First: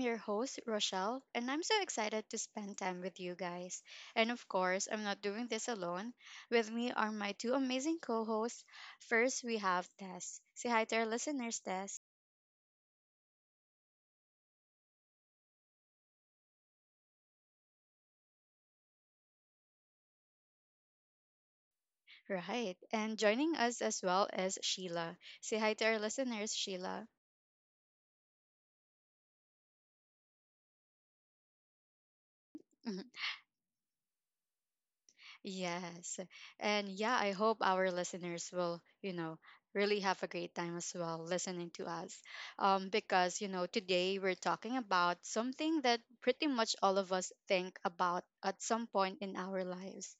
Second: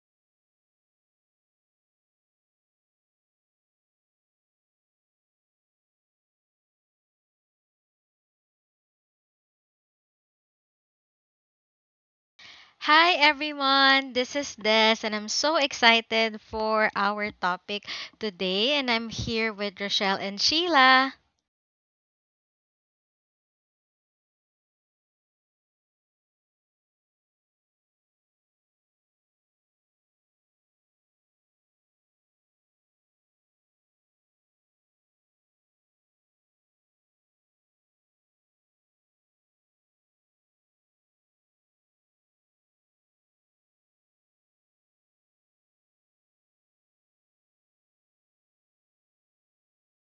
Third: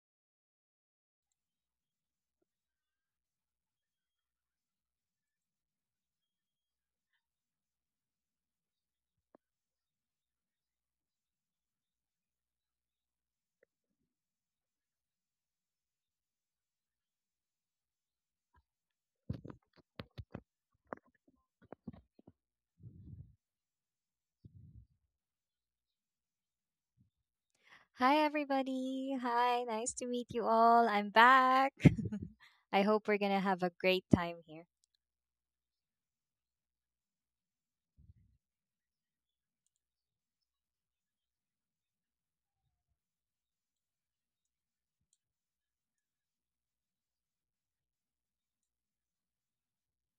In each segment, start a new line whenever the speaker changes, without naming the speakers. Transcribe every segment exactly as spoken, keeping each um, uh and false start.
your host, Rochelle, and I'm so excited to spend time with you guys. And of course, I'm not doing this alone. With me are my two amazing co hosts. First, we have Tess. Say hi to our listeners, Tess.
Hi everyone, this is Des, and I'm so excited for our topic today. And I'm here with Rochelle and Sheila.
Right. And joining us as well is Sheila. Say hi to our listeners, Sheila.
Hi, everybody. Hi, nice to meet you all. I'm back. I hope we're going to have a great time here.
Yes. And yeah, I hope our listeners will, you know, really have a great time as well listening to us. Um, because, you know, today we're talking about something that pretty much all of us think about at some point in our lives.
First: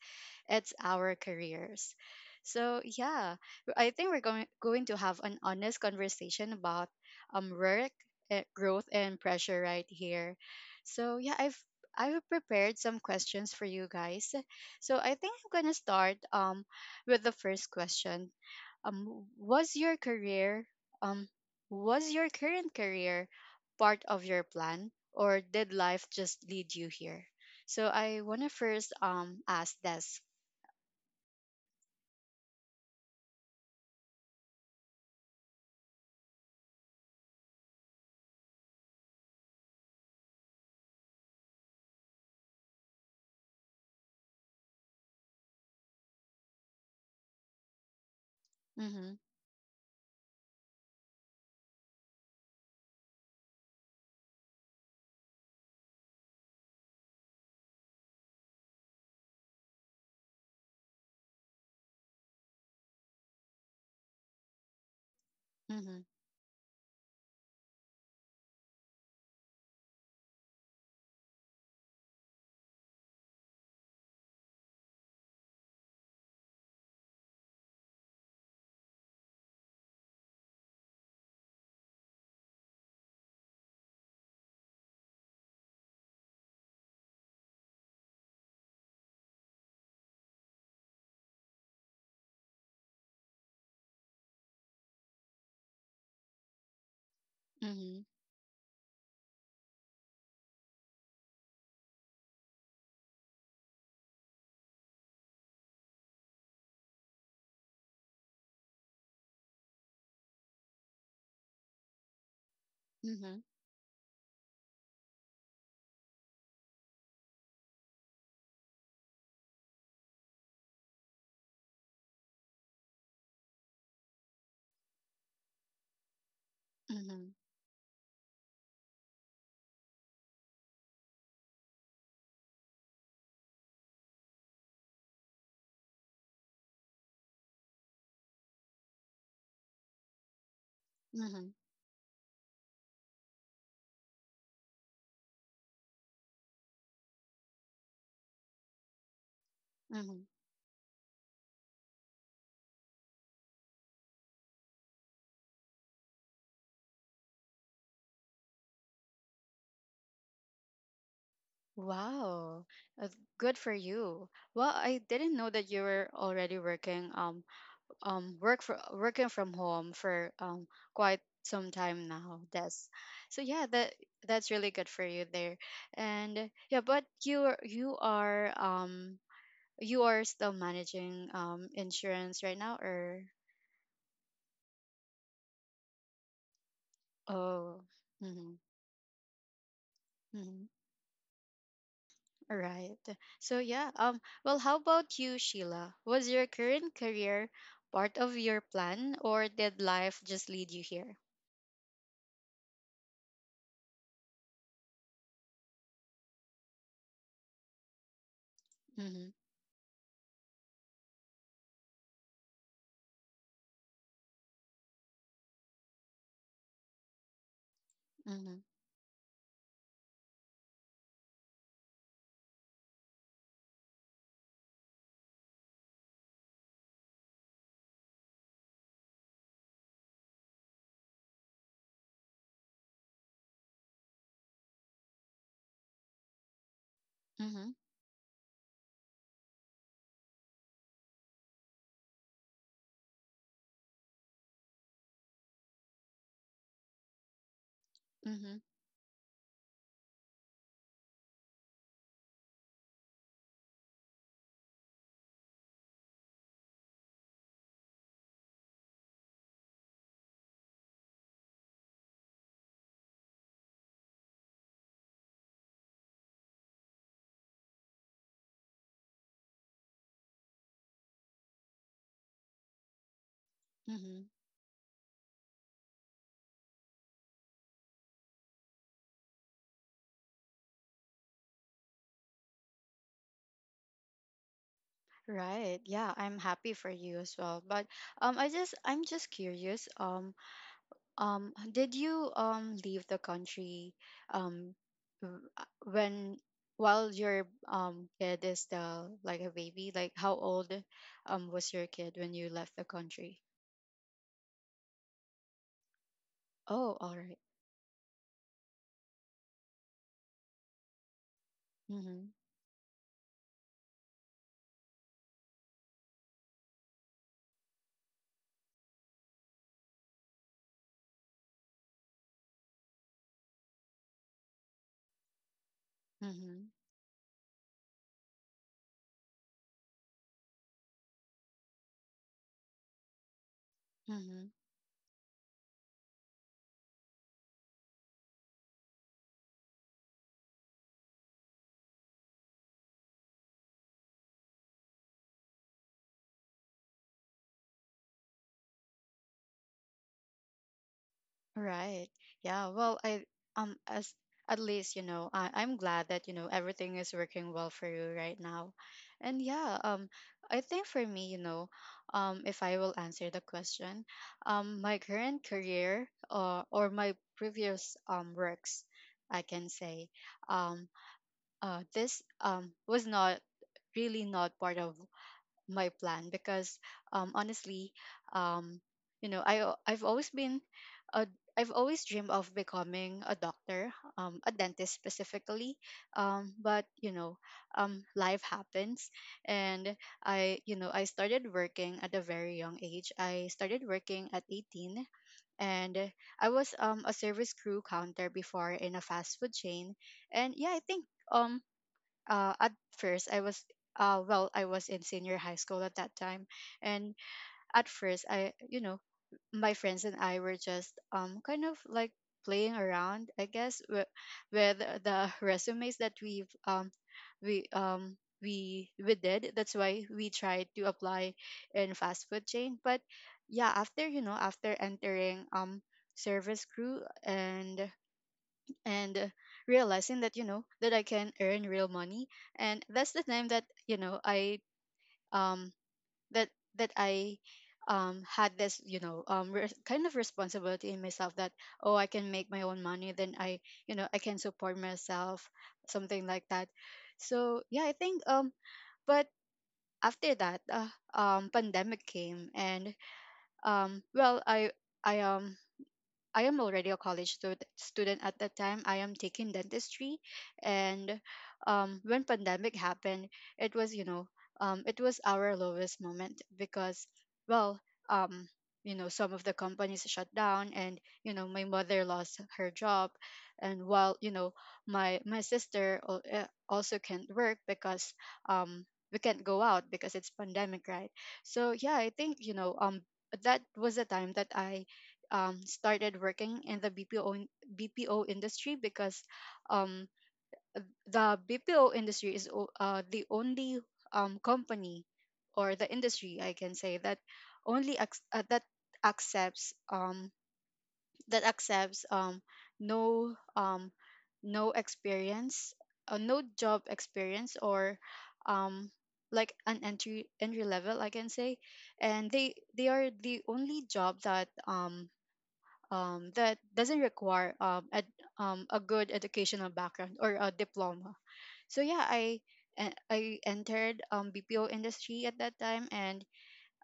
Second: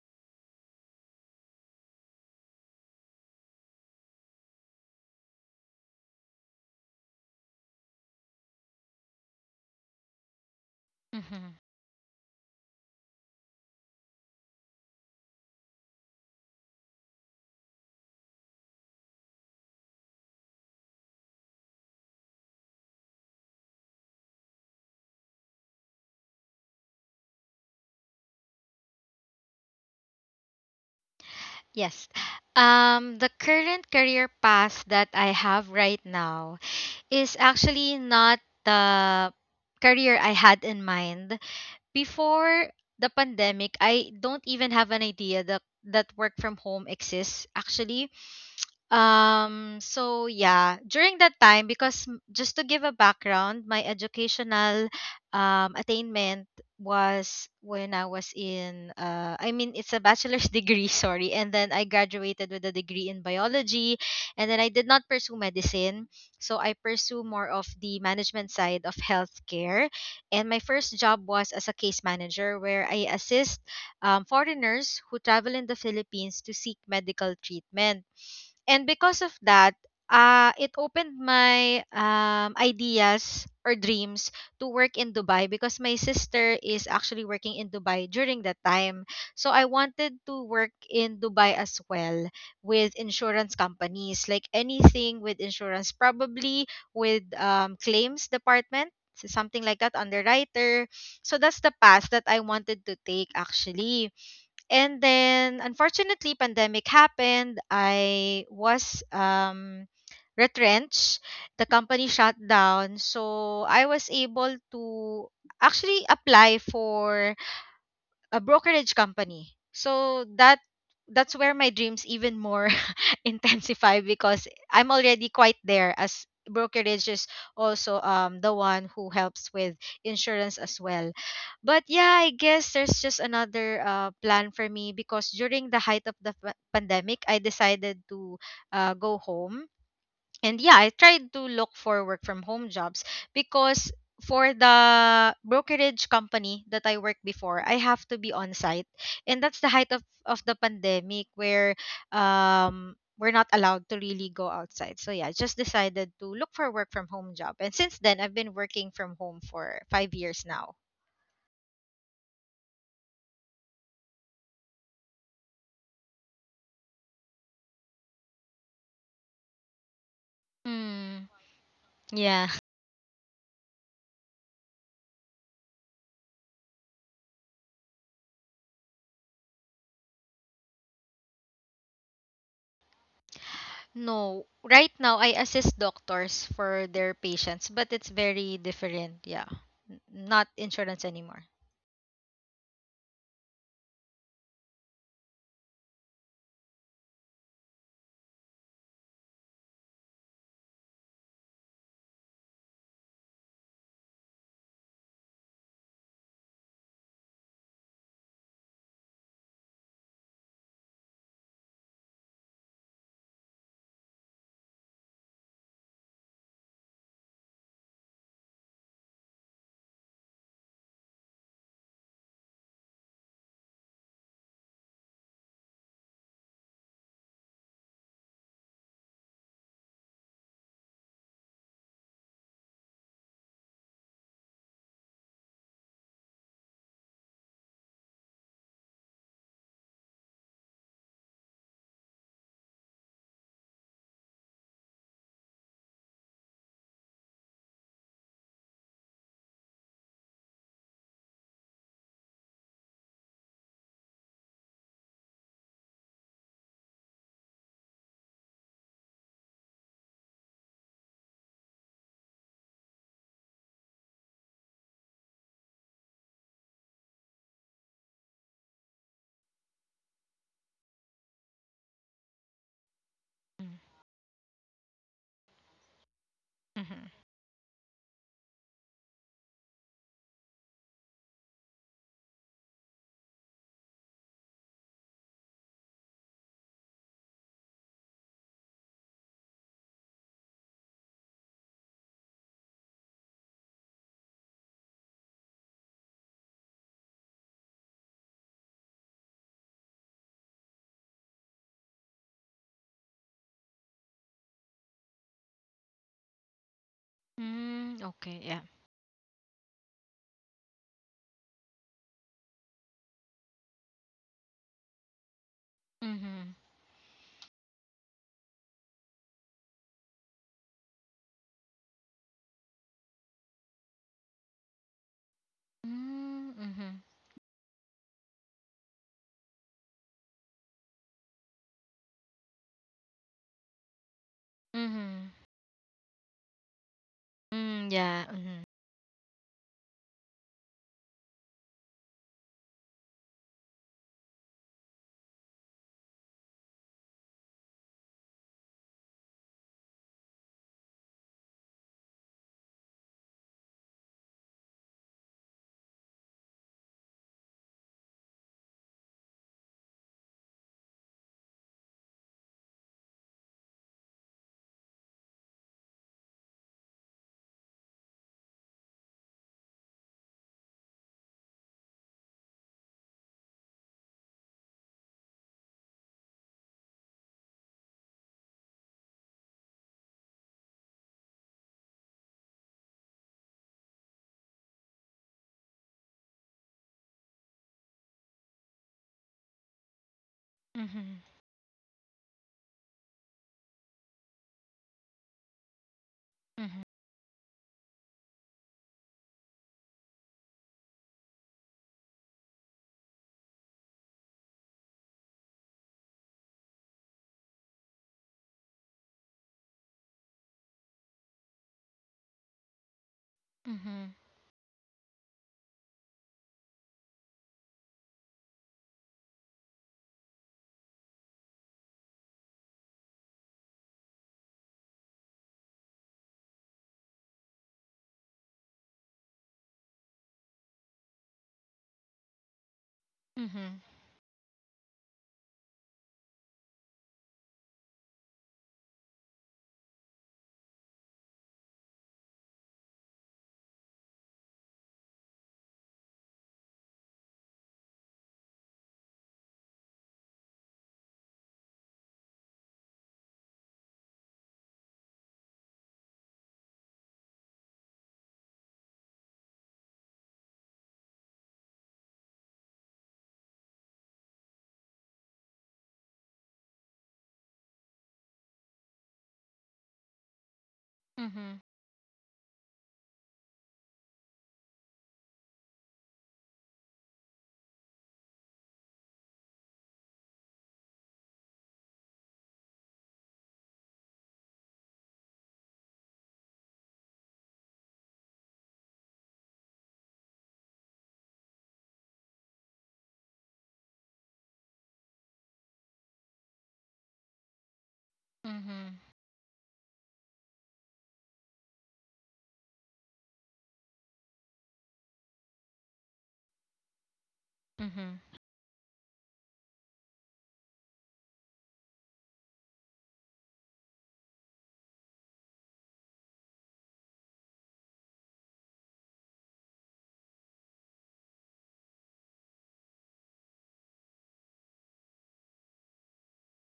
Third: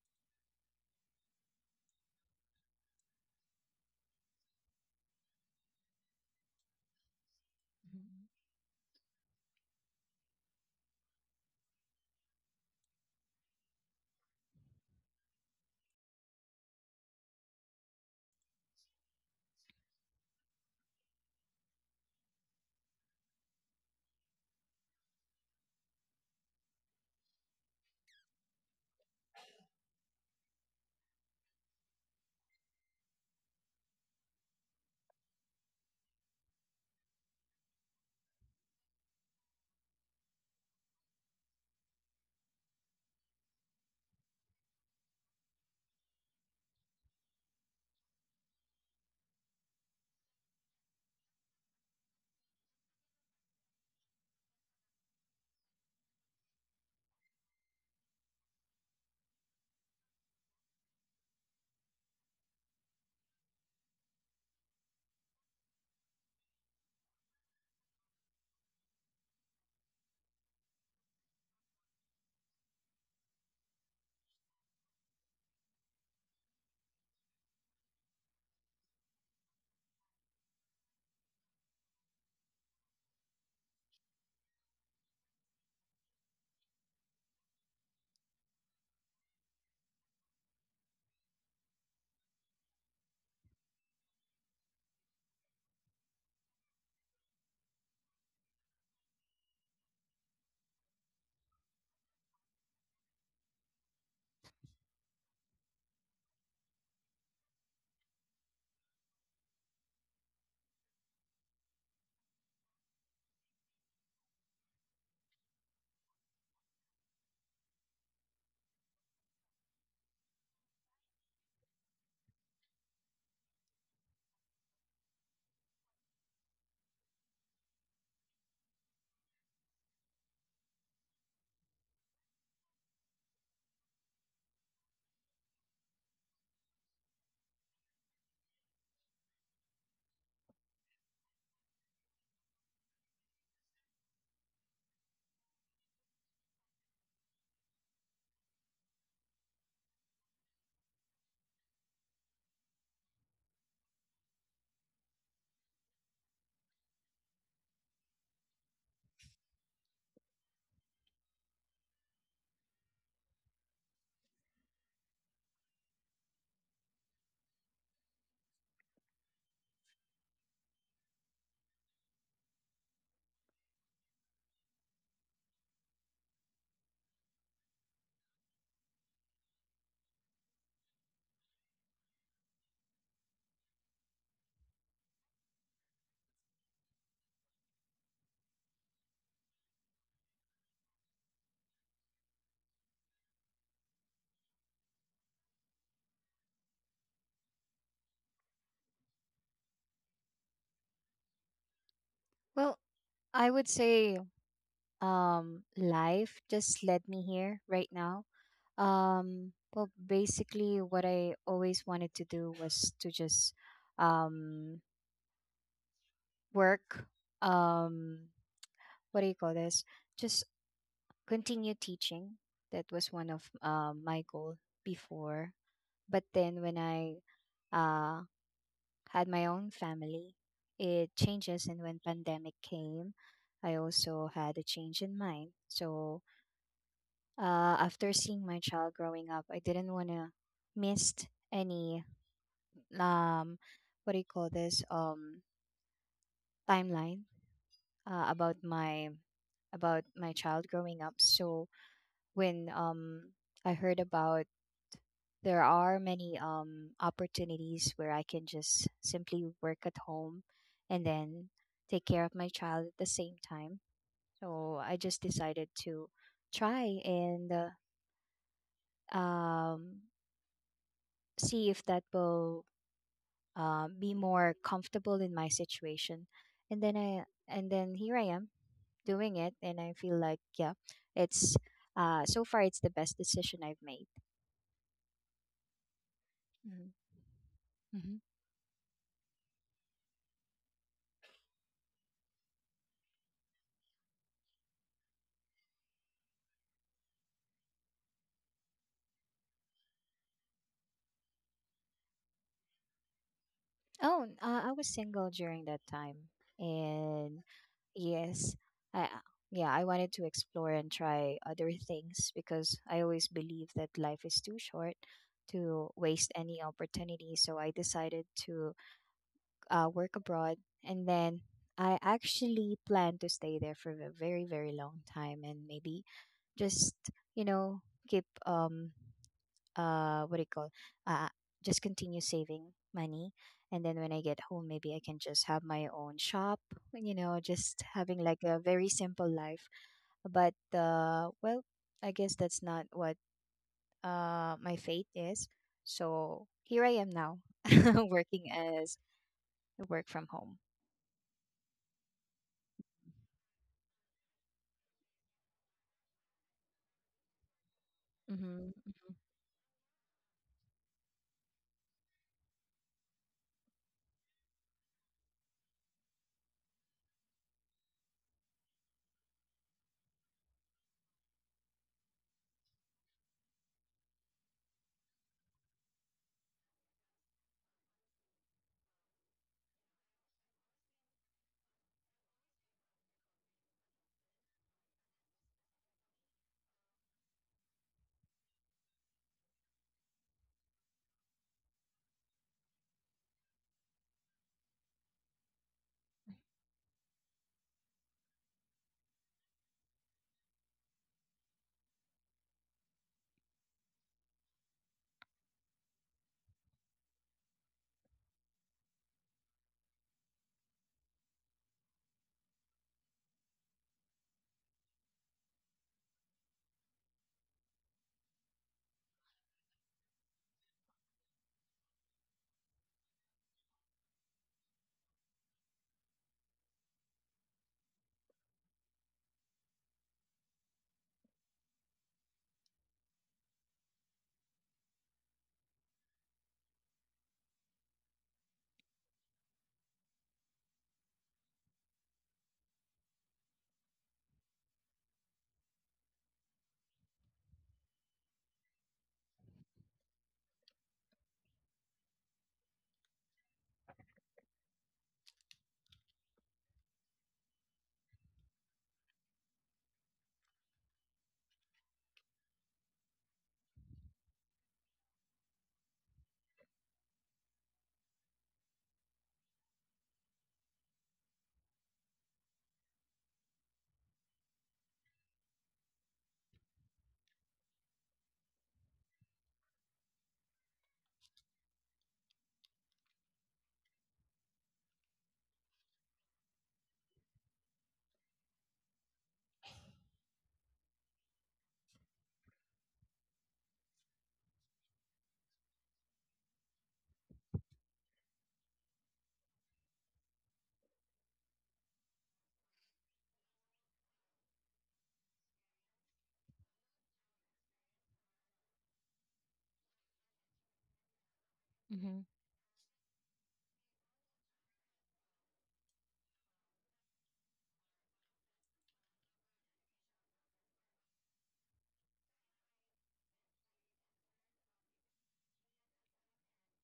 It's our careers. So yeah, I think we're going going to have an honest conversation about um work,
Mhm.
eh, growth and pressure right here. So yeah, I've
Mhm.
I've prepared some questions for you guys, so I think I'm gonna start um with the first question. Um, was your career um was your current career part of your plan, or did life just lead you here? So I wanna first um ask this.
Yes, um, the current career path that I have right now is actually not the career I had in mind before the pandemic. I don't even have an idea that that work from home exists actually.
Mm-hmm.
Um, so yeah, during that time, because m- just to give a background, my educational um, attainment was when I was in, uh, I mean, it's a bachelor's degree, sorry, and then I graduated with a degree in biology, and then I did not pursue
Mm-hmm.
medicine, so I pursue more of the management side of healthcare, and my first job was as a case manager where I assist um, foreigners who travel in the Philippines to seek medical treatment. And because of that, uh, it opened my um, ideas or dreams to work in Dubai, because my sister is actually working in Dubai during that time. So I wanted to work in Dubai as well with insurance companies, like anything with insurance, probably with um,
Mm-hmm.
claims department. so Something like that, underwriter. So that's the path that I wanted to take actually. And then unfortunately pandemic happened. I was um retrenched. The company shut down.
Mm-hmm.
So I was able to actually apply for a brokerage company. So that that's where my dreams even more intensify, because I'm already quite there, as brokerage is
Mm-hmm.
also um the one who helps with insurance as well. But yeah, I guess there's just another uh, plan for me, because during the height of the pa- pandemic, I decided to uh, go home and yeah, I tried to
Mm-hmm.
look for work from home jobs, because for the brokerage company that I worked before, I have to be on site. And that's the height of,
Mm-hmm.
of the pandemic, where um we're not allowed to really go outside. So yeah, I just decided to look for a work from home job. And since then I've been working from home for five years now.
Wow, uh, good for you. Well, I didn't know that you were already working um um work for working from home for um quite
Mm,
some time now.
yeah.
That's so yeah that that's really good for you there. And yeah, but you are you are um you are still managing um insurance right now or—
No. Right now I assist doctors for their patients,
Oh,
but it's
mm-hmm,
very different, yeah. N- Not
mm-hmm.
insurance anymore.
All right. So yeah, um well how about you, Sheila, was your current career part of your plan or did life just lead you here?
Well, I would say um, life just led me here right now.
Mm-hmm,
Um, well, basically, what I always wanted to do was to just um, work. Um,
mm-hmm,
what do you call this? Just continue teaching. That was one of uh, my goal before. But then when I uh, had my own family. It changes, and when pandemic came, I also had a change in mind. So
mm-hmm,
uh, after seeing my child growing up, I didn't want to miss any um what do you call this um timeline uh, about
mm-hmm,
my about my child growing up. So when um I heard about there are many um opportunities where I can just simply work at home and then take care of my child at the same time. So I just decided to try and uh, um see if that will
Mm,
uh, be
mm-hmm.
more comfortable in my situation. And then
mhm.
I and then here I am doing it, and I feel like yeah, it's uh so far it's the best decision I've made.
Right. Yeah, I'm happy
Hmm.
for you as well. But
Hmm.
um I just I'm just curious. Um um did you um leave the country um w- uh, when while your um kid is still like a baby? Like how old um was your kid when you left the country?
Oh, n- uh, I was single during that time,
Oh, all right.
and
Mm, okay,
yes,
yeah.
I uh, yeah, I wanted to explore and try other
Mhm.
things because I always believe that life is too short to waste
Mm-hmm.
any opportunity. So I decided to uh, work abroad, and then I actually plan to stay there for a very, very long time, and maybe
Mm,
Mhm.
mm-hmm.
just, you know, keep um uh what do you call uh just continue saving money, and then when I get
Mhm.
home, maybe I can
Mm-hmm.
just have my own shop, you know, just
Mm,
having
yeah.
like a
Mm-hmm.
very simple life. But uh well, I guess that's not what uh my fate is, so here I am now, working as work from home.
Right. Yeah. Well, I um as at least you know I I'm glad that you know everything is working well for you right
Mm-hmm.
now, and yeah. Um, I think for me, you know, um, if I will answer the question, um, my current career or or my previous um works, I can say, um, uh, this um was not really not part of my plan because um, honestly, um, you know, I al- I've always been a I've always dreamed of becoming a doctor, um, a dentist specifically. Um, but you know, um, life happens, and I, you know, I started working at a very young age. I started working at eighteen, and I was
Mm-hmm.
um, a service crew counter before in a fast food chain. And yeah, I think um, uh, at first I was uh, well I was in senior high school at that time, and at first I you know my friends and I were just um kind of like playing around I guess
Mm-hmm. Mm-hmm.
with, with the resumes that we've um we um we we did. That's why we tried to apply in fast food chain. But yeah, after you know after entering um service crew, and and uh, realizing that you know that I can earn real money, and that's the
Yeah.
time
Mm-hmm. Mm-hmm.
that you know I um that that I um had this you know um re- kind of responsibility in myself that oh I can make my own money, then I you know I can support myself, something like that. So yeah, I think um but after that, uh, um pandemic came, and um well I I um I am already a college stud- student at that time. I am taking dentistry, and um, when pandemic happened, it was you know um, it was our lowest moment because well um, you know some of the companies shut down, and you know
Mm-hmm.
my mother lost her job, and while you know my my sister al- uh, also can't work because um, we can't go out because it's pandemic, right? So yeah, I think you know um that was the time that I um, started working in the B P O in- B P O industry because um, the B P O industry is o- uh, the only um, company or the industry I can say that only ac- uh,
Mm-hmm.
that
Mm-hmm.
accepts um, that accepts um, no um, no experience, uh, no job experience, or
Mm-hmm.
um, like an entry entry level I can say.
Mm-hmm.
And they they are the only job that um um, that doesn't require um, a, um, a good educational background or a diploma. So yeah, I e- I entered um, B P O industry at that time, and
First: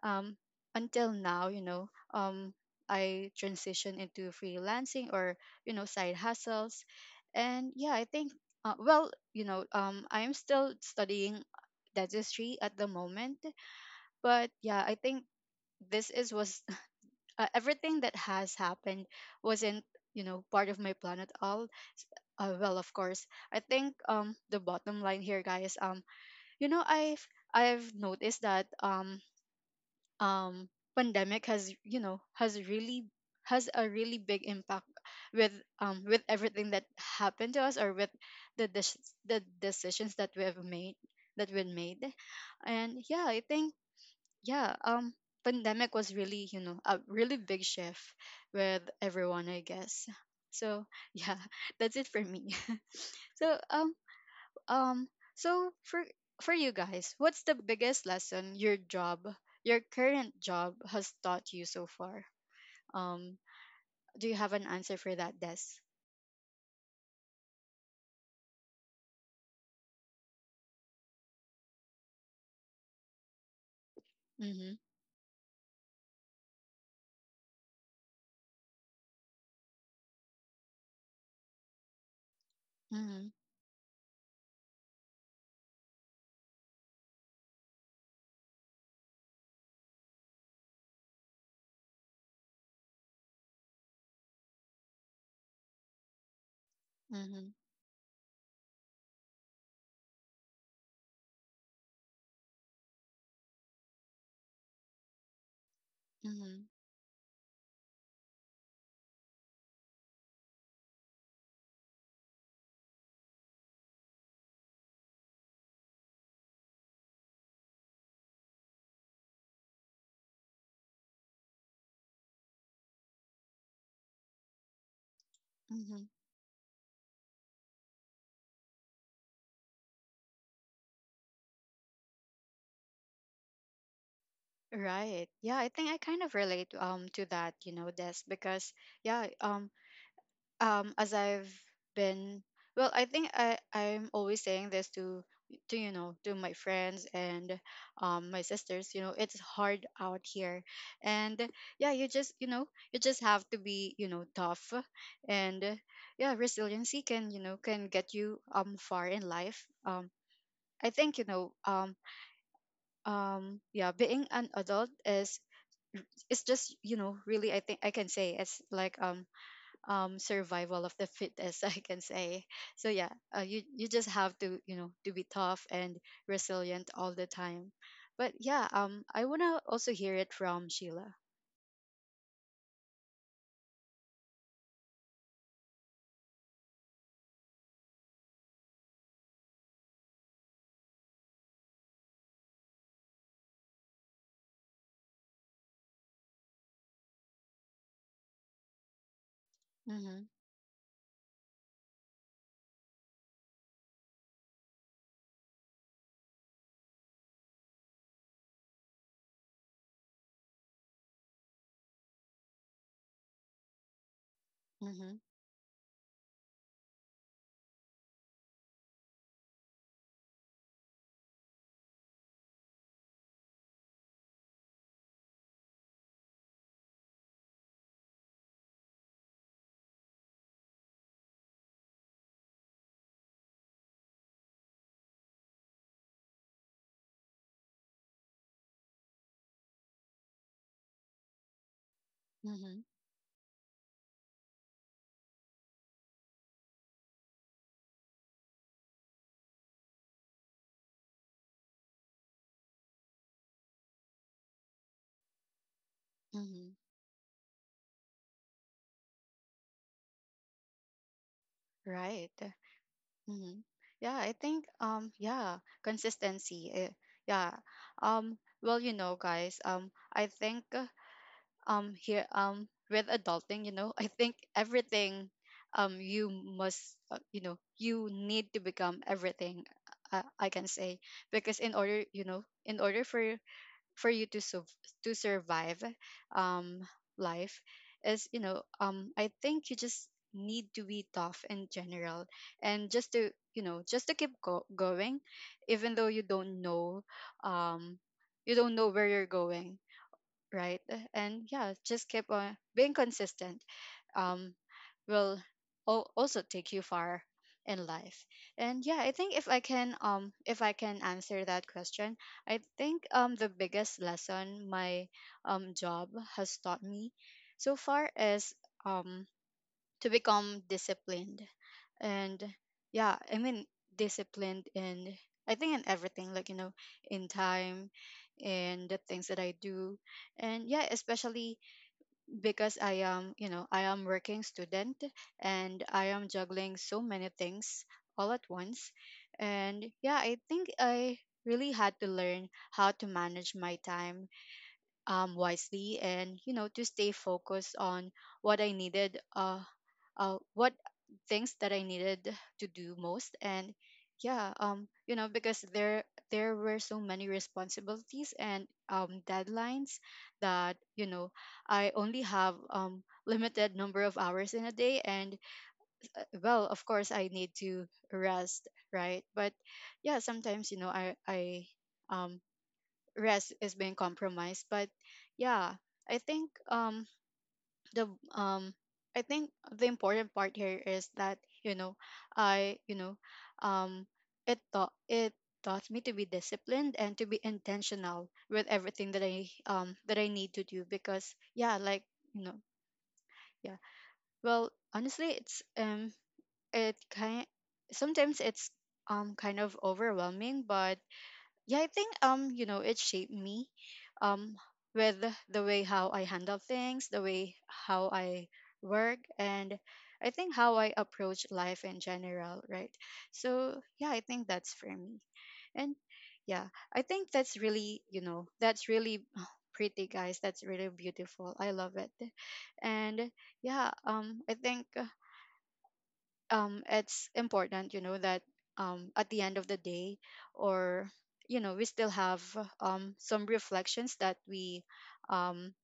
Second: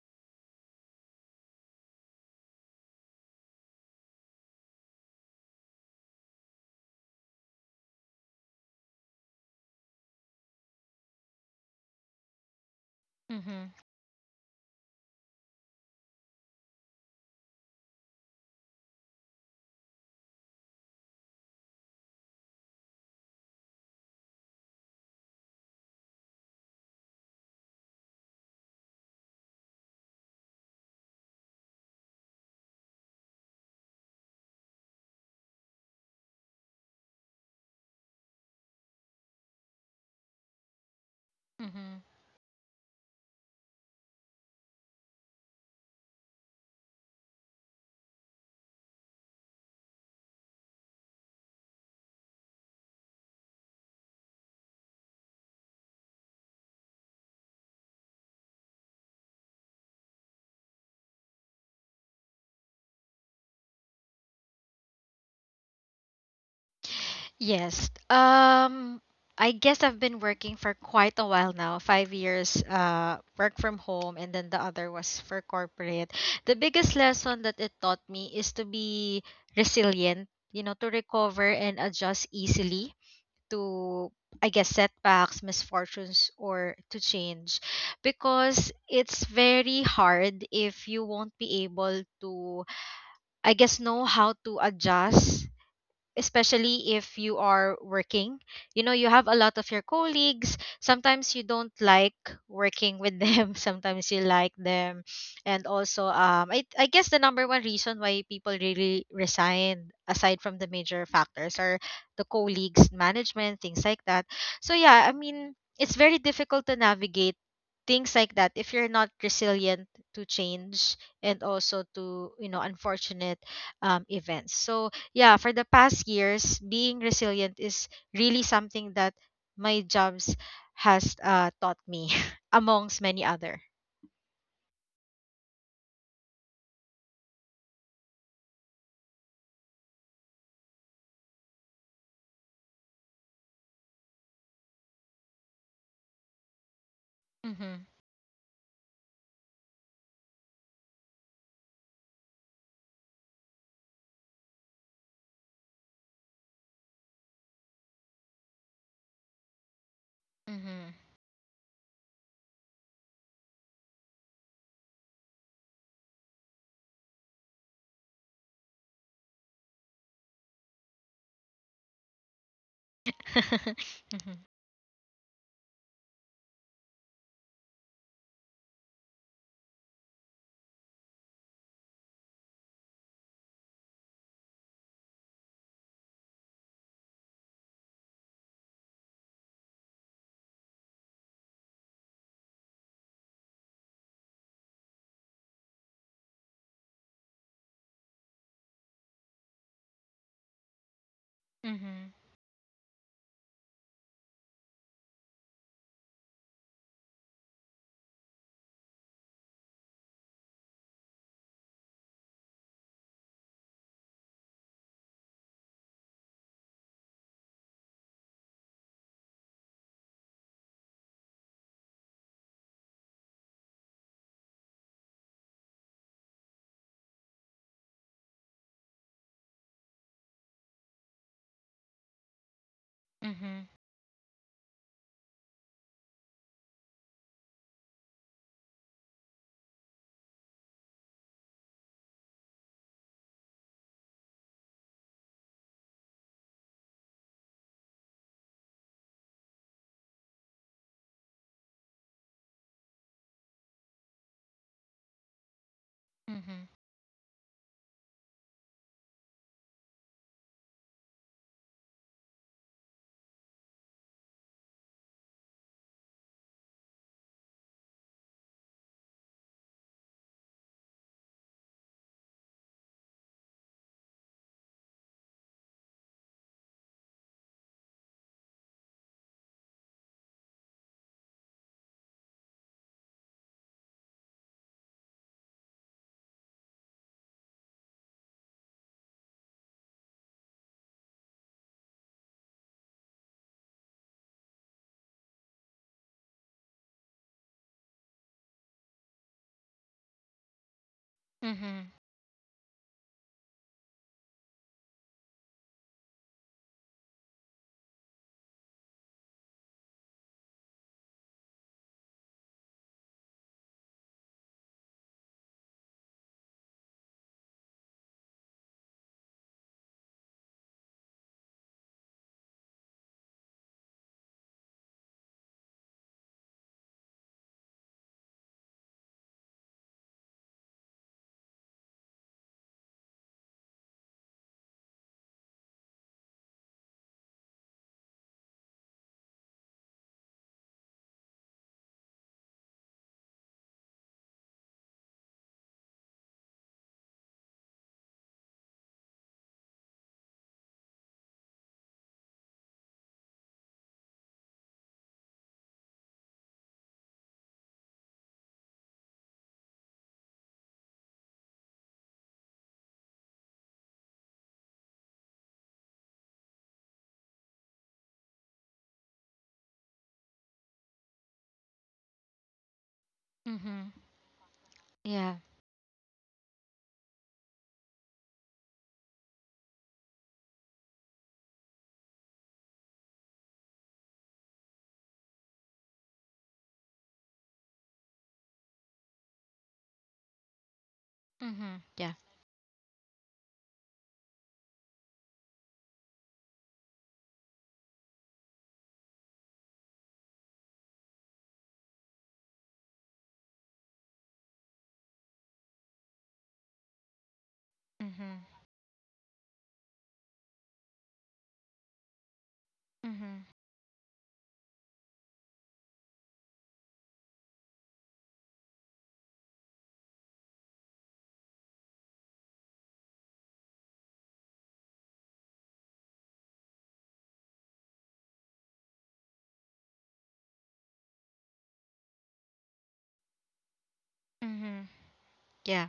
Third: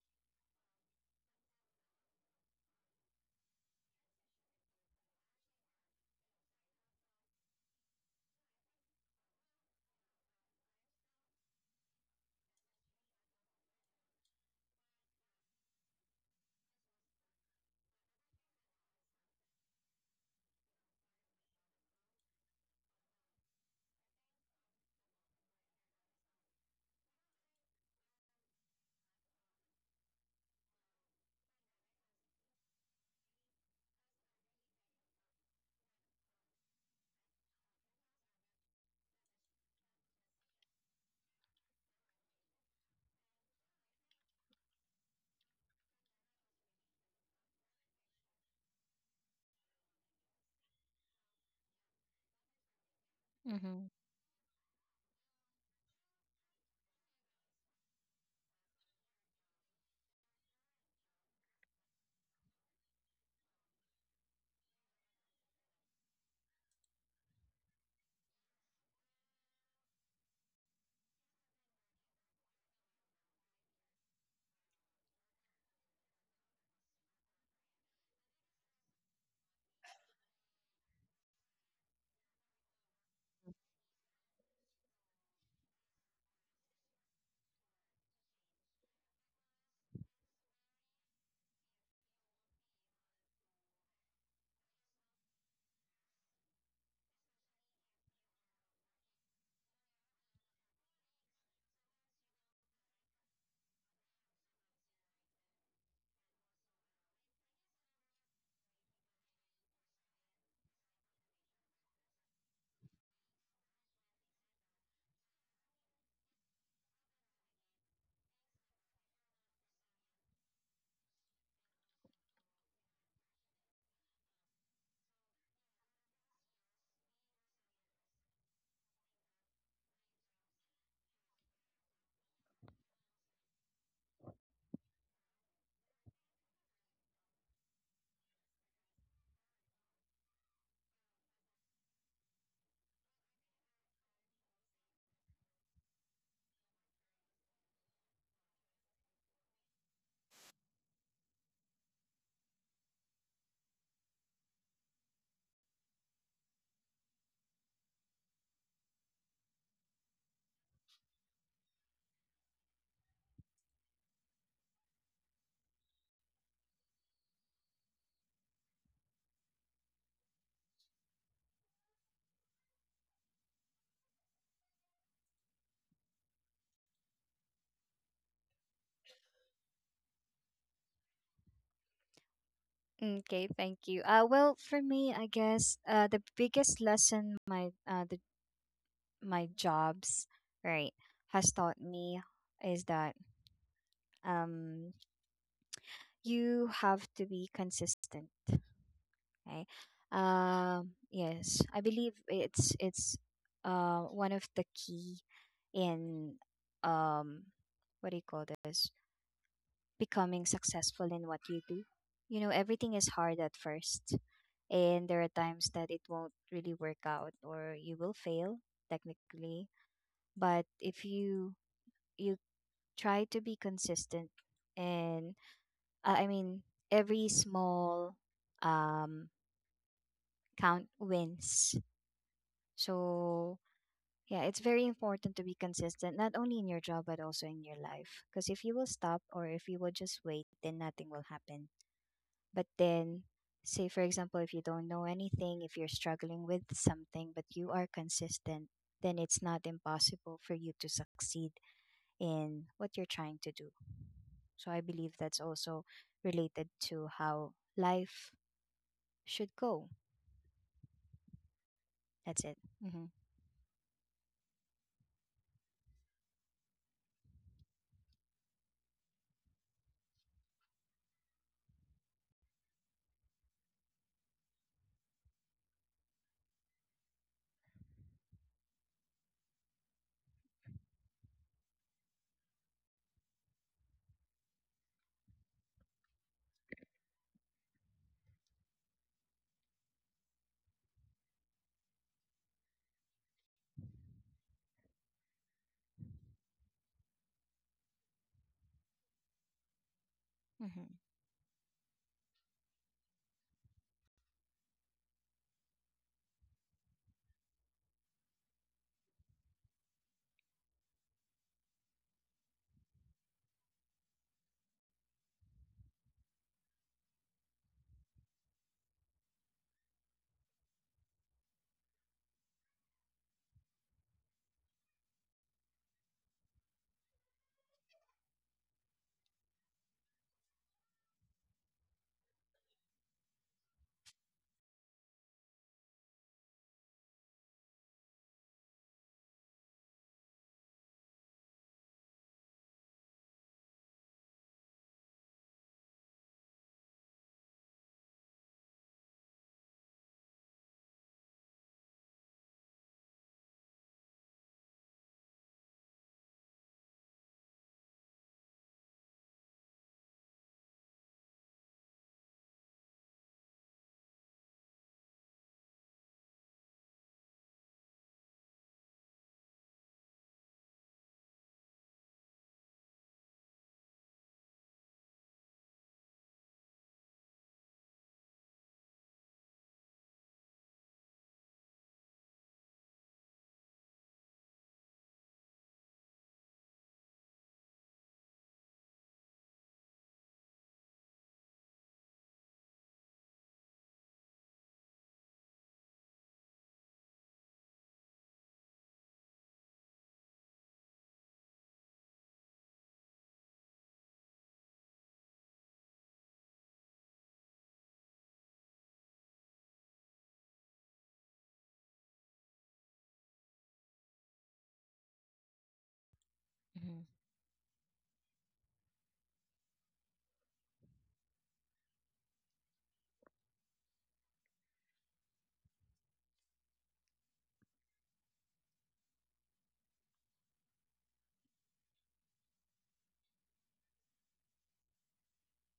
um, until now, you know, um, I transitioned into freelancing or you know side hustles, and yeah, I think uh, well, you know, um, I'm still studying dentistry at the moment,
Mm-hmm.
but yeah, I think this is was uh, everything that has happened wasn't you know part of my plan at all. Uh, well of course, I think um the bottom line here guys, um you know i've i've noticed that um um pandemic has you know has really has a really big impact with um with everything that happened to us, or with the dec- the decisions that we have made, that we made
Mm-hmm.
and yeah I think yeah um pandemic was really you know a really big shift with everyone I guess. So yeah, that's it for me. So
Mm-hmm.
um um so for for you guys, what's the biggest lesson your job your current job has taught you so far? um do you have an answer for that, Des?
Yes. Um, I guess I've been working for quite a while now. Five years, uh, work
Mm-hmm.
from home, and then the other was for corporate. The biggest lesson that it taught me is to be resilient. You know, to recover and adjust
Mm-hmm.
easily to, I guess, setbacks, misfortunes or to change, because it's very hard if you won't be able to, I guess, know how to adjust,
Mm-hmm.
especially if you are working, you know, you have a lot of your colleagues. Sometimes you don't like working with them, sometimes you like them. And also
Mm-hmm.
um I, I guess the number one reason why people really resign aside from the major factors are the colleagues, management, things like that. So yeah, I mean, it's very difficult to navigate things like that if you're not resilient to change, and also to, you know, unfortunate um, events. So yeah, for the
Mm-hmm.
past years, being resilient is really something that my jobs has uh, taught me, amongst many other.
Right. Yeah, I think I kind of relate um to that, you know, Des, because yeah, um um as I've been well I think I I'm always saying this to to you know to my friends and
Mm-hmm.
um my sisters, you know it's hard out here, and yeah you just you know you just have to be you know tough, and uh, yeah resiliency can you know can get you um far in life. um
Mm-hmm.
I think you know um um yeah being an adult is, it's just you know really I think I can say it's like um um survival of the fittest, I can say. So yeah, uh, you, you just have
Mm-hmm.
to you know to be tough and resilient all the time. But yeah um I want to also hear it from Sheila.
Okay, thank you. Uh, well, for me, I guess uh, the biggest lesson my uh, my jobs, right, has taught me is that um you have to be consistent. Okay.
Mhm.
Um yes, I
Mm-hmm.
believe it's it's uh one of the key in um what do you call this? Becoming successful in what you do. You know, everything is hard at first, and
Mhm.
there are times that it won't really work out or you will fail technically. But if you you try to be consistent and uh, I mean, every small um count wins. So
Mm-hmm.
yeah, it's very important to be consistent not only in your job but also in your life, because if you will stop or if you will just wait, then nothing will happen. But
Mhm.
then, say for example, if you don't know anything, if you're struggling with something but you are consistent, then it's not impossible for you to succeed in what you're trying to do. So I believe that's also
Mm-hmm.
related
Mhm.
to how life should go.
Right.
That's it.
Mhm. Yeah, I think um yeah consistency, eh, yeah. um well you know guys, um I think uh, um here um with adulting, you know I think everything um you must uh, you know you need to become everything, uh, I can say, because in order you know in order for for you to su- to survive um life, is you know um I think you just need to be tough in general, and just to you know just to keep go- going even though you don't know um you don't know where you're going, right?
Hmm.
Uh, And yeah,
Mm-hmm.
just keep on being consistent. Um, will al- also take you far in life. And yeah, I think if I can um if I can answer that question, I think um the biggest lesson my um job has taught me so far is um to become disciplined. And yeah I mean disciplined in, I think in everything, like you know in time and the things that I do. And yeah especially because I am you know I am working student and I am juggling so many things all at once. And yeah I think I really had to learn how to manage my time um, wisely, and you know to stay focused on what I needed uh, uh, what things that I needed to do most. And yeah um you know because there there were so many responsibilities and um deadlines that you know I only have um limited number of hours in a day, and uh, well of course I need to rest right, but yeah sometimes you know I I um rest is
Mm-hmm.
being compromised. But
Yeah.
yeah I think um the um I think the important part here is that you know I you know um it taught it taught me to be disciplined and to be intentional with everything that I um that I need to do, because
Mm-hmm.
yeah like
Yeah.
you know. Yeah well honestly it's um it kind sometimes it's um kind of overwhelming, but yeah I think um you know it shaped me um with the way how I handle things, the way how
Mm-hmm.
I work. And I think how I approach life in general, right?
Mm-hmm.
So yeah I think that's for me. And yeah, I
Hmm.
think that's really you know that's really pretty guys, that's really beautiful, I love it. And yeah um I think um it's important you know that um at the end of the day, or you know we Still have um some reflections that
Mm-hmm.
we, um
Yeah.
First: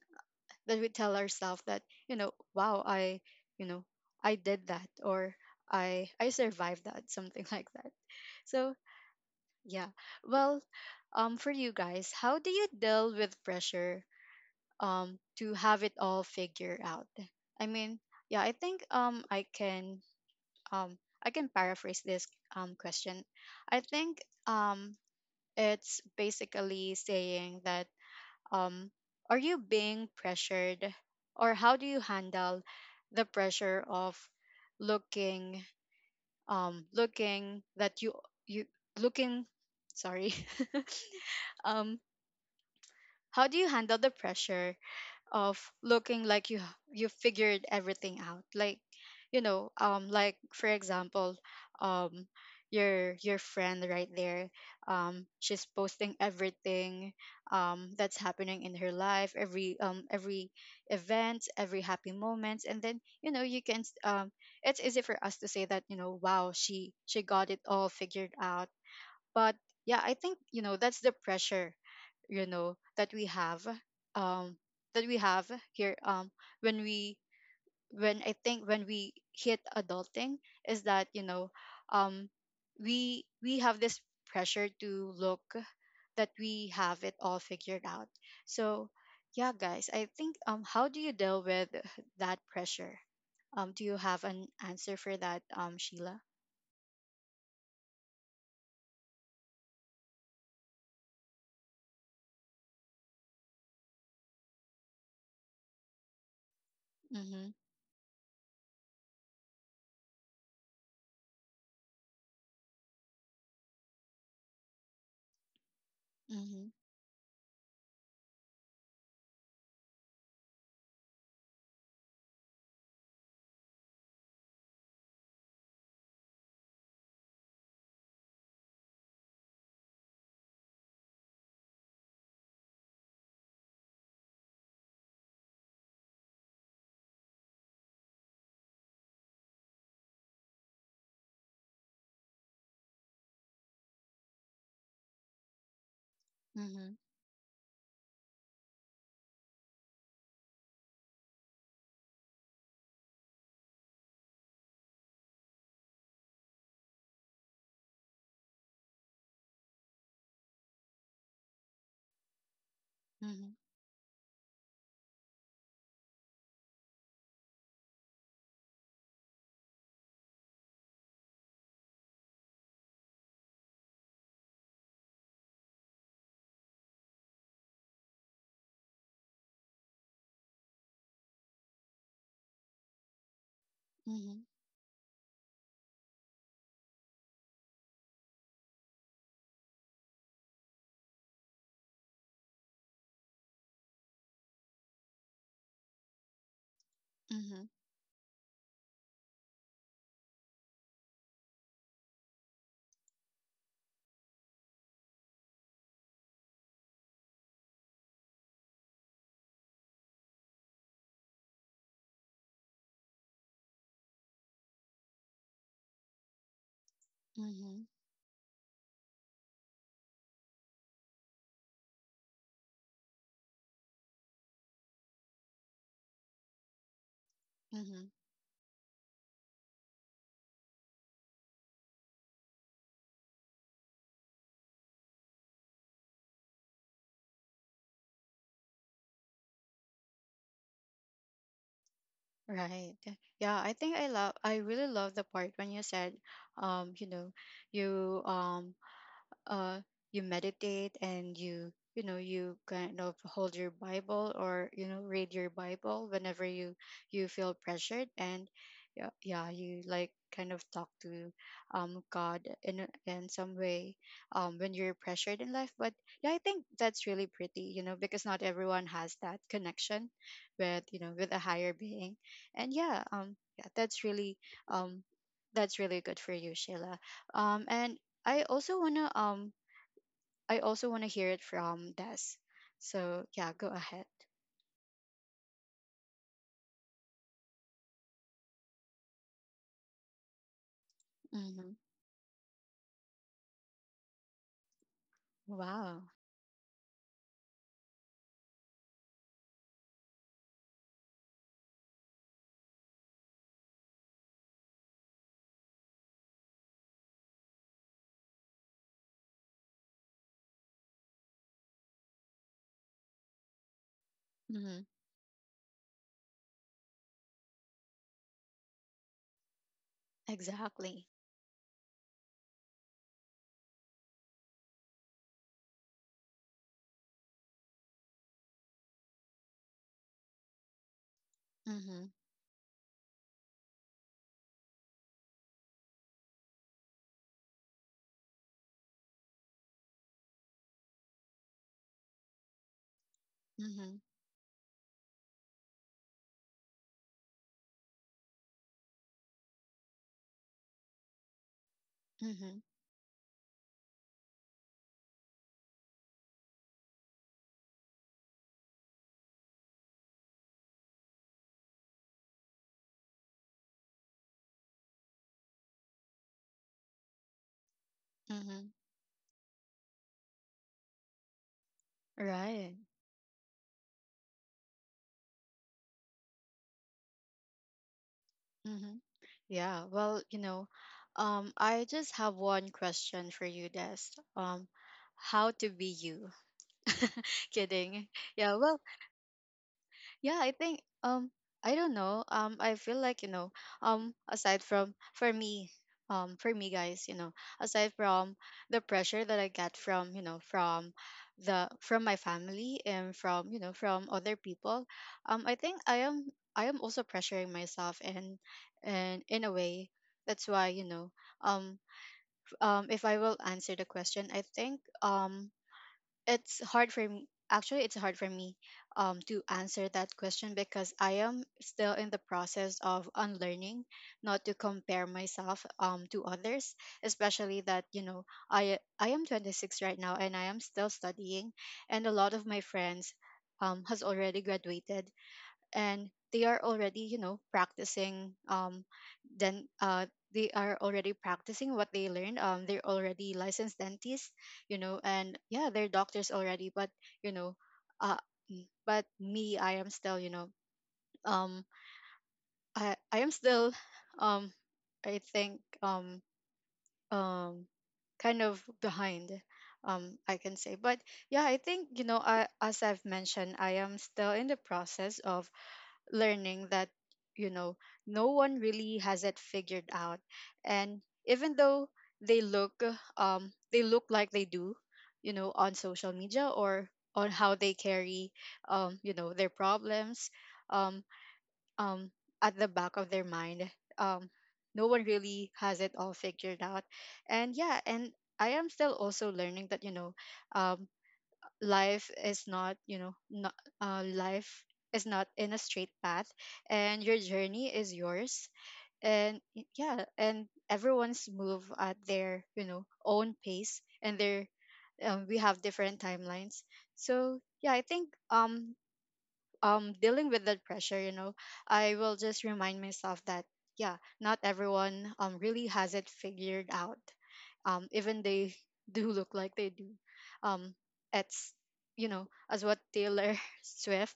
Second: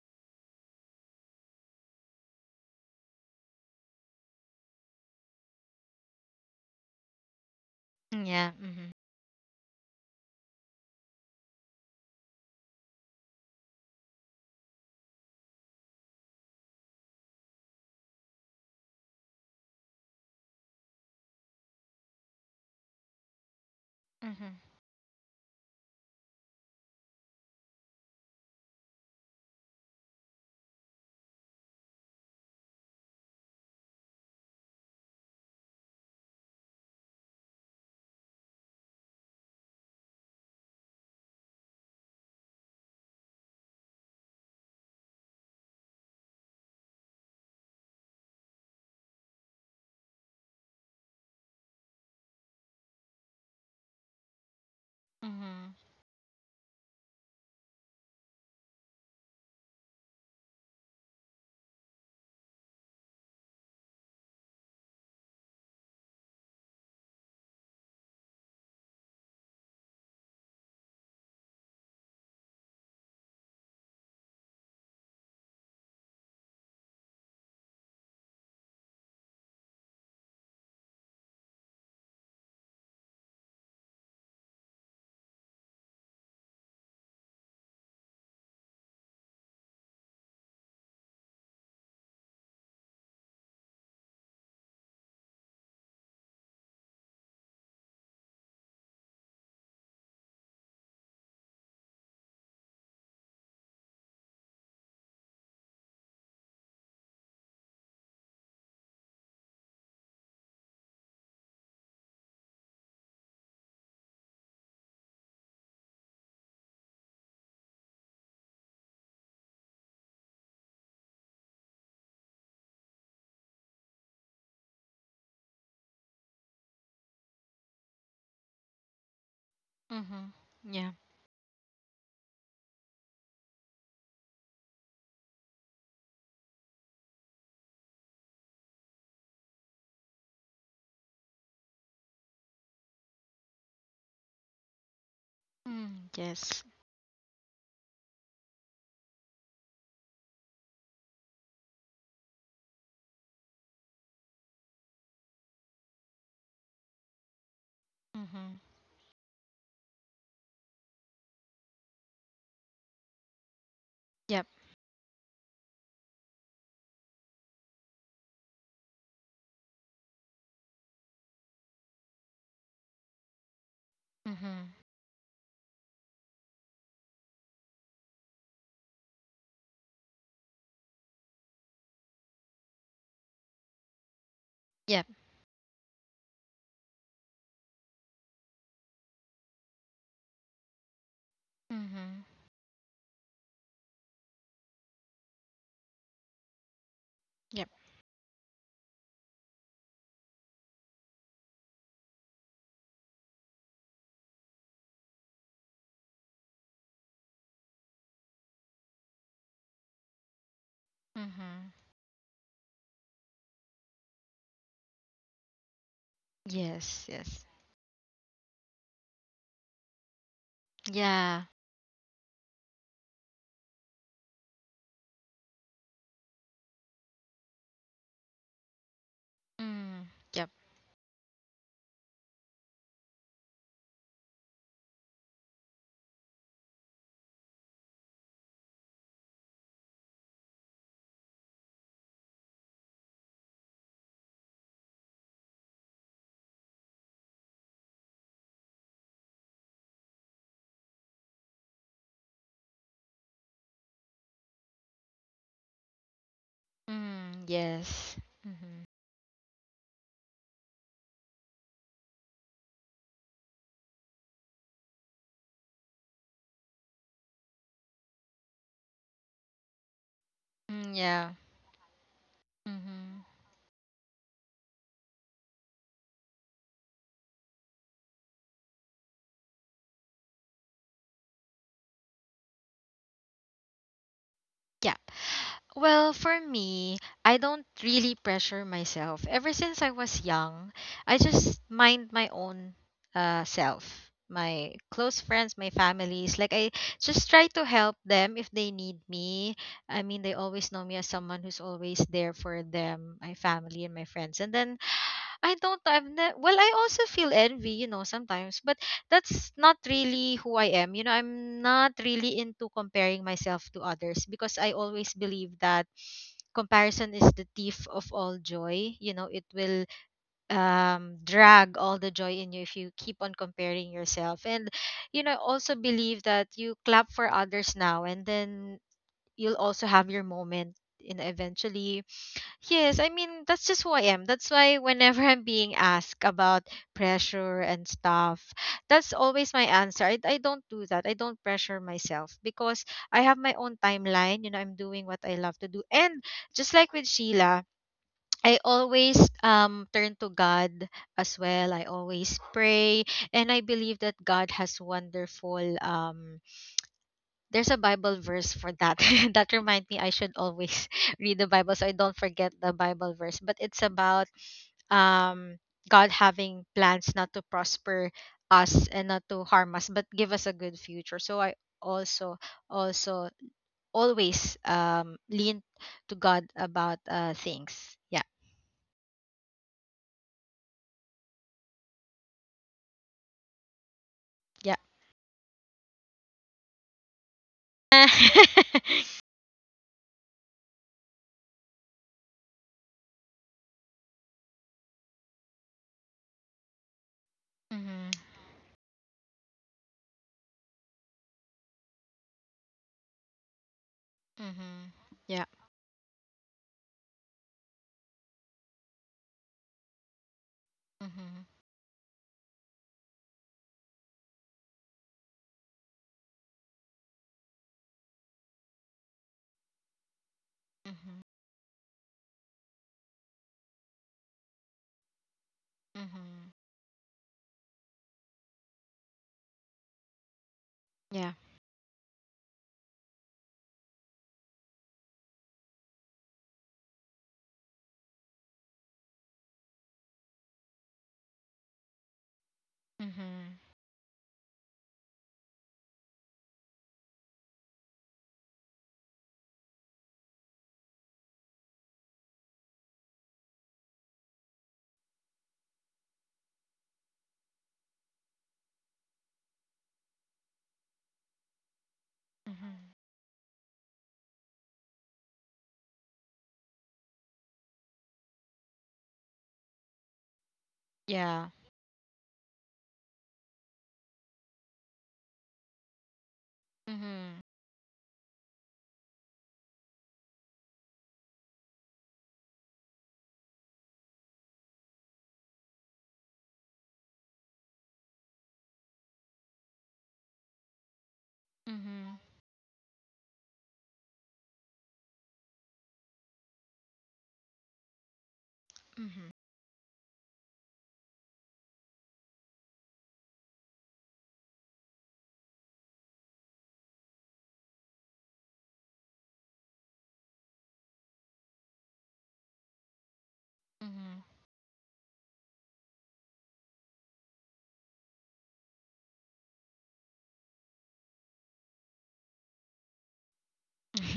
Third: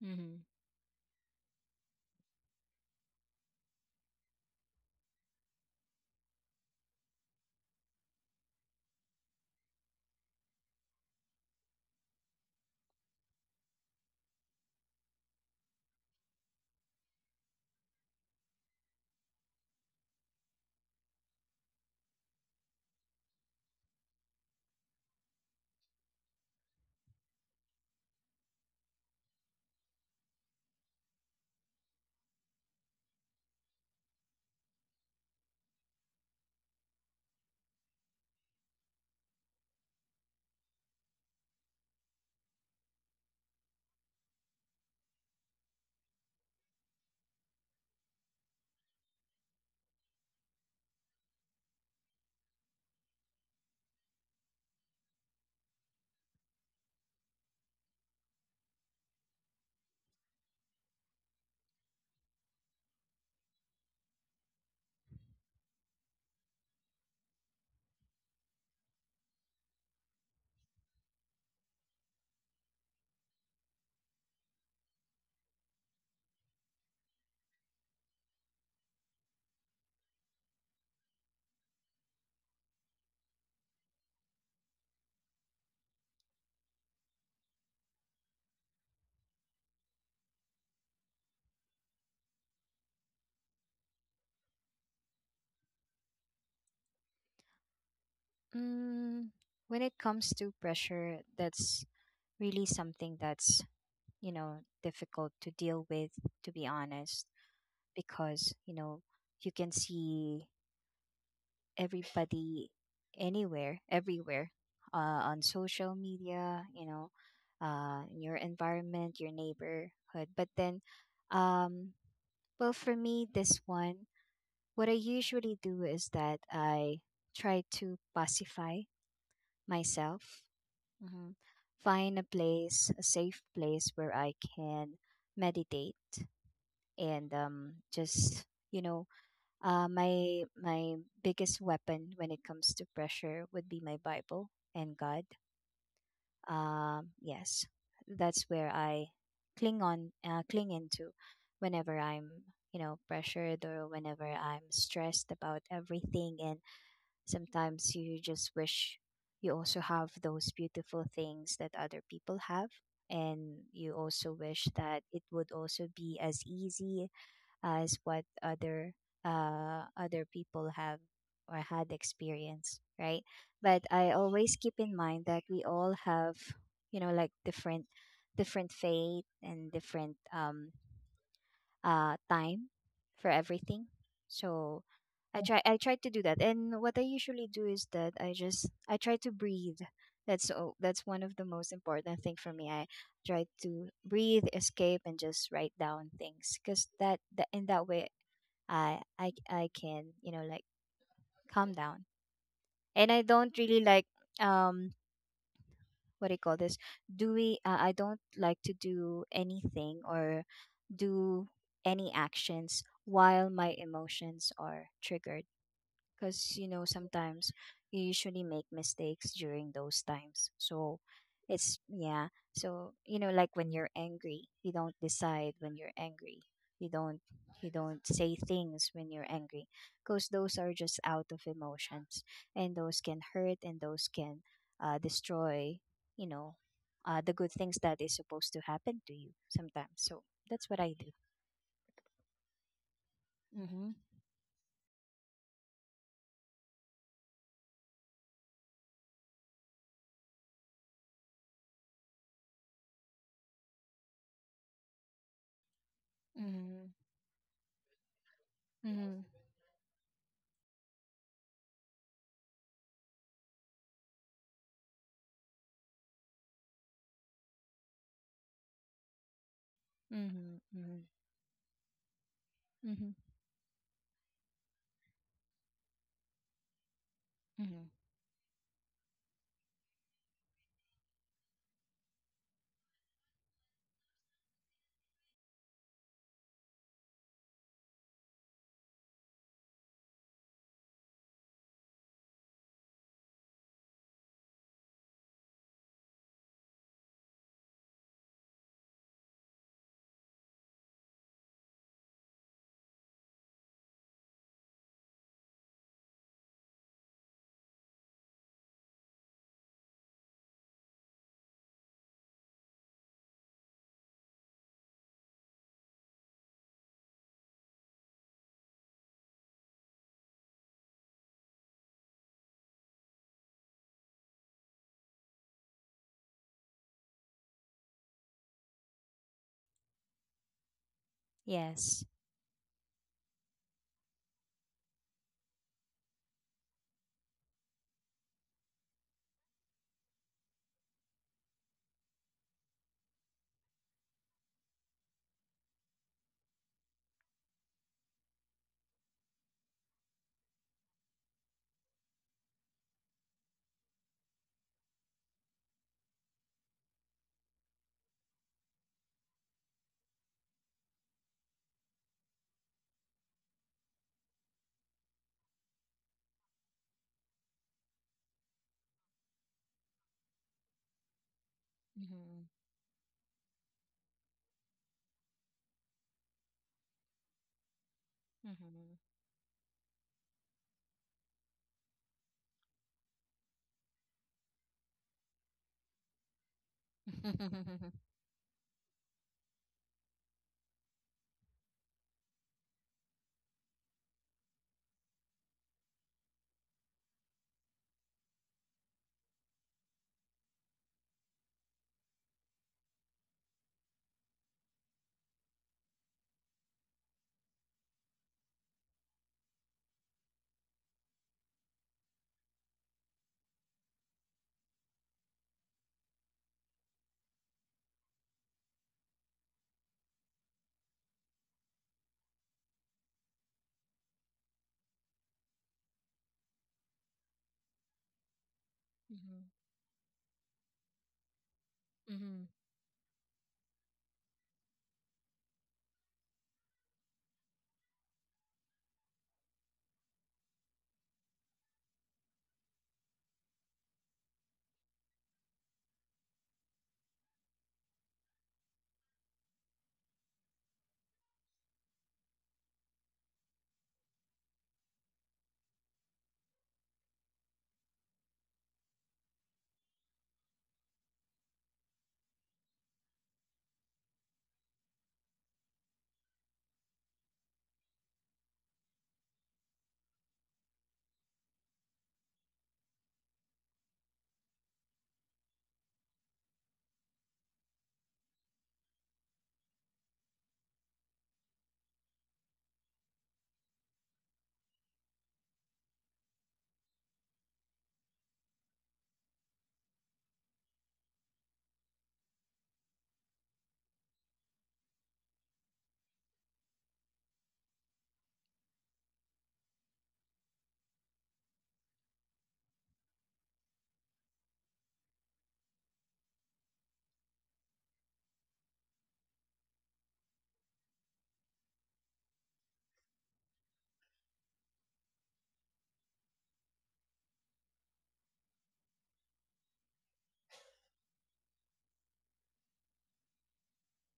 Hmm. Hmm.
that we tell ourselves that, you know, wow, i you know I did that, or i i survived that, something like that.
Mm, yeah.
So
Mm-hmm.
yeah, well um for you guys, how do you deal with pressure, um to have it all figured out? I mean, yeah, I think um I can, um, I can paraphrase this um, question. I think,
Mm-hmm.
um, it's basically saying that, um, are you being pressured, or how do you handle the pressure of looking, um, looking that you you looking sorry um, how do you handle the pressure of looking like you you figured everything out, like, you know, um like, for example, um your your friend right there, um she's
Mm-hmm.
posting everything, um that's happening in her life, every um every event, every happy moments. And then, you know, you can s- um it's easy for us to say that, you know, wow, she she got it all figured out. But yeah, I think, you know, that's the pressure, you know, that we have, um that we have here, um when we, when I think when we hit adulting, is that, you know, um we we have this pressure to look that we have it all figured out. So yeah, guys, I think, um how do you deal with that pressure? Um do you have an answer for that, um Sheila?
Mm, when it comes to pressure, that's really something that's, you know, difficult to deal with. To be honest,
Mhm.
because you know, you can see everybody anywhere, everywhere, uh, on social media,
Mhm.
you know, uh, in your environment, your neighborhood. But then um, well, for me, this one, what I usually do is that I try to pacify
Mm-hmm.
myself.
Yeah.
Hmm. Find a place, a safe place, where I can meditate and um, just, you know, Uh, my my biggest weapon when it comes to pressure would be my Bible and God.
Mm, yes.
Mhm.
Um, yes, that's where I cling on, uh, cling into, whenever I'm, you know, pressured or whenever I'm stressed about everything. And sometimes you just
Mm-hmm.
wish you also have those beautiful things that other people have,
Mhm.
and you also
Yep.
wish that it would also be as easy as what other uh other people have or had experience, right? But I always
Mm-hmm.
keep in mind that we all have, you know, like different different fate and different um uh time for everything.
Mhm.
So
Yep.
i try i try to do that, and what I usually do is that i just i try to breathe. That's, oh, that's one of the most important
Mm-hmm.
thing for me. I try to breathe, escape, and just write down things, because that, that in
Yep.
Mhm.
that way I I I can, you know, like calm down, and I don't really like um what do you call this? Do we? Uh, I don't like to do anything or do
Mm-hmm.
any actions while my emotions are triggered, because you know,
Yes. Yes.
sometimes
Mhm.
you usually make mistakes during those times. So
Yeah.
it's, yeah, so you know, like when you're angry, you don't decide when you're angry. You don't you don't
Mhm.
say things when you're angry,
Mm.
because
Yep.
those are just out of emotions, and those can hurt, and those can uh, destroy, you know, uh, the good things that is supposed to happen to you sometimes. So that's what I do.
Right. Yeah, I
Mm-hmm.
think I love, I really love the part when you said, um you know, you um uh, you meditate and you you know, you kind of hold your bible, or you know, read your bible whenever you,
Mm-hmm.
you
Mm.
feel pressured.
Yes.
And
Mm-hmm.
yeah,
Mm-hmm.
yeah, you like kind of talk to um god in a- in some way, um when you're pressured in life. But yeah, I think that's really pretty, you know, because not everyone has that connection with,
Mm,
Mm-hmm.
you know,
yeah.
with a higher being. And yeah,
Mm-hmm.
Mm-hmm.
um yeah, that's really um that's really good for you, Sheila. Um
Mm-hmm.
and I also wanna, um I also wanna hear it from Des. So yeah, go ahead.
Yeah. Well, for me, I don't really pressure myself. Ever since I was young, I just
Mm-hmm.
mind my own uh, self, my close friends, my
Wow.
families. Like, I just try to help them if they need me. I mean, they always know me as someone who's always there for them, my family, and my friends. And then I don't. I've ne- well, I also feel envy, you know, sometimes, but that's not really who I am. You know, I'm not really into comparing myself to others, because I
Mm-hmm.
always believe that comparison is the thief of all joy. You know, it will
Exactly.
um drag all the joy in you if you keep on comparing yourself. And you know, I also believe that you clap for others now, and then you'll also have your moment, you know, eventually.
Yes.
Mm-hmm.
Yes, I mean, that's just who I am. That's why whenever I'm being asked about pressure and stuff, that's always my answer. I, I don't do that. I don't pressure myself because I have my own
Mm-hmm.
timeline. You know, I'm doing what I love to do. And just like with Sheila, I always um, turn to God as well. I always
Mm-hmm.
pray. And I believe that God has wonderful um, there's a Bible verse for that that remind me I should always read the Bible so I don't forget the Bible verse. But it's about um God having plans not to prosper
Mm-hmm.
us and not to harm us, but give us a good future. So I also
Mhm.
Right.
also always um lean to God about uh things. Yeah.
Mhm.
Mm-hmm. Yeah. Well, you know, um, I just have one question for you, Des. Um,
Yeah.
how to be you? Kidding. Yeah.
Mhm.
Well, yeah, I think um I don't know. Um I feel like, you know, um aside from for me, um for me, guys, you know, aside from the pressure that I get from, you know, from the from my family, and from, you know, from other people,
Mhm. Yeah.
um I think I am, I am also pressuring myself, and and in a way that's why, you know,
Mhm.
um um if I will answer the question, I think um it's hard for me, actually, it's hard for me, um, to answer that question, because I
Mhm.
am still in the process of unlearning not to compare myself, um, to
Mhm.
others, especially that, you know, i i
Mhm.
am
Mhm.
twenty-six right now, and I am still
Yeah.
studying. And a lot
Mhm.
of my friends um, has already graduated, and they are already, you know, practicing, um then uh they are already practicing what they learned, um they're already
Mhm.
licensed dentists, you know. And yeah, they're doctors already. But you know, uh mm, but me, I am still, you know, um i i am still um I think um um kind of behind, um I can say. But yeah, I think, you know, I, as
Mhm.
I've mentioned, I am still in the process of learning that, you know, no one really has it figured out. And
Yeah.
even though they look, um they look like they do, you know, on social media, or on
Mhm.
how they carry um you know, their problems, um um at the back of their mind, um no one really has it all figured out. And yeah, and I am still also learning that, you know, um life
Mhm.
is not, you know, not uh, life is not in a straight path. And your journey is yours,
Mhm.
and y- yeah, and everyone's move at their, you know, own pace, and their um, we have different timelines. So yeah, I think um um dealing with that pressure, you know, I will just remind myself that, yeah,
Mhm.
not everyone um really has it figured out, um even they do look like they do. um it's, you know, as what Taylor Swift,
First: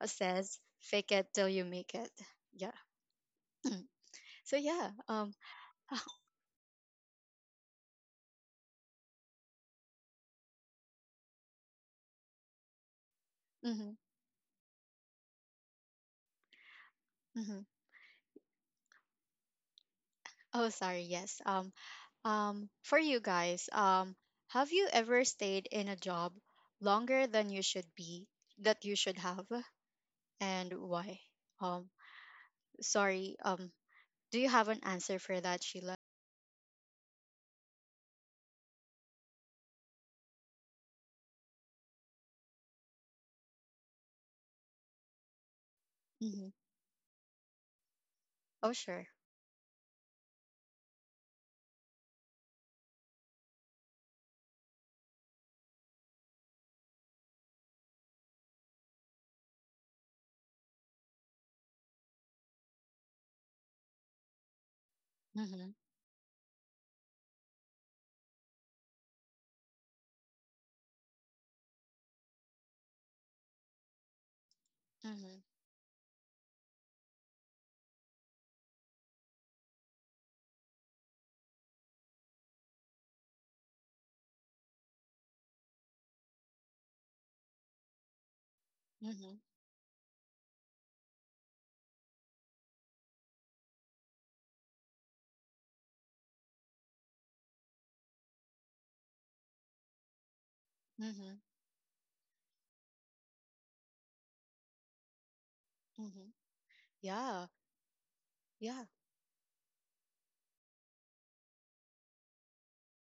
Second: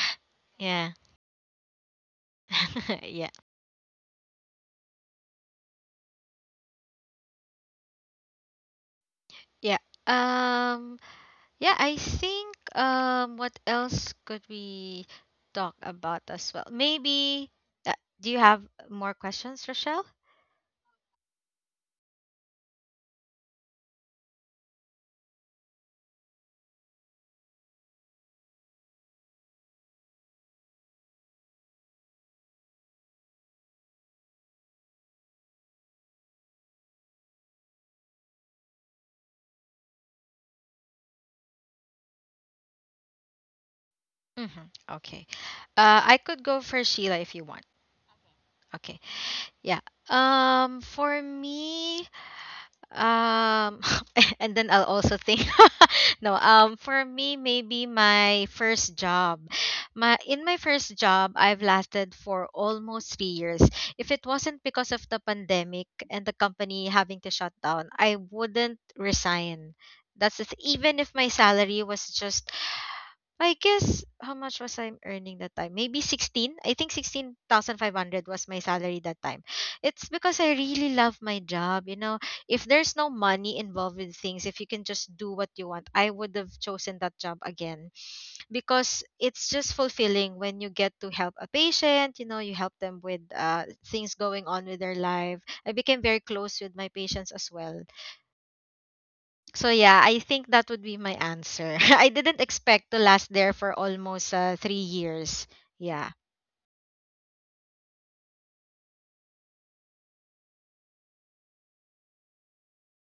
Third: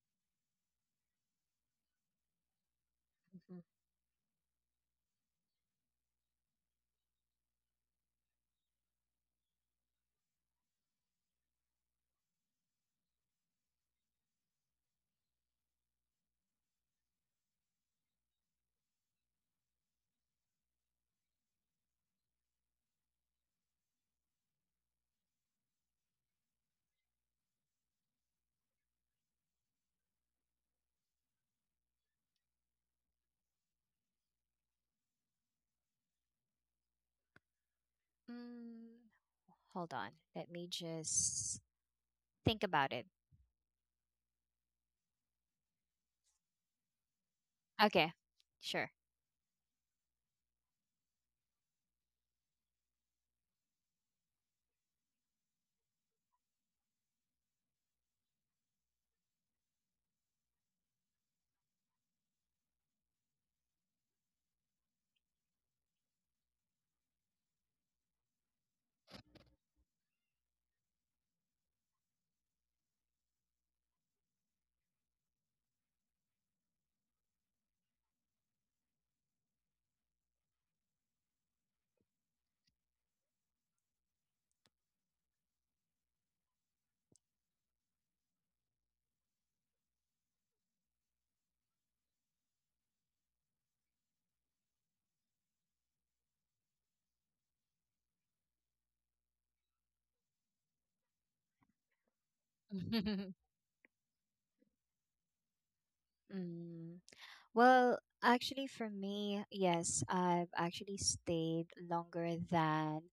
uh, says,
Yeah.
fake it till you make it. Yeah.
Yeah.
So yeah, um
Yeah. Um yeah, I think um what
hmm.
else could we talk about as well? Maybe
Hmm.
uh, do you have more questions, Rochelle?
Oh, sorry, yes. Um um for you guys, um have you ever stayed in a job longer than you should be, that you should have, and why? Um, Sorry. Um, do you have an answer for that, Sheila?
Mm, hold on. Let me just think about it.
Mhm. Okay. Uh, I could
Mm-hmm.
go for Sheila if you want.
Okay.
Oh,
Sure.
Okay.
sure.
Yeah. Um, for me, um, and then I'll also think. No, um, for me, maybe my first job. My in my first job, I've lasted for almost three years. If it wasn't because of the
Mm-hmm.
pandemic and the company having to shut down, I wouldn't resign. That's the th- even if my salary was just, I guess, how much was I earning
Mm-hmm.
that time? Maybe sixteen. I think sixteen thousand five hundred was my salary that time. It's because I really love my job, you know. If there's no money involved with things, if you can just do what you want, I would have chosen that job again, because
Mm-hmm.
it's just fulfilling when you get to help a patient, you know, you help them with uh, things going on with their life. I became very close with my patients as well. So yeah, I think that would be my
Mm-hmm.
answer. I didn't expect to last there for almost uh, three years. Yeah.
Mm-hmm.
Mm,
Yeah.
well, actually,
Yeah.
for me, yes, I've actually stayed longer than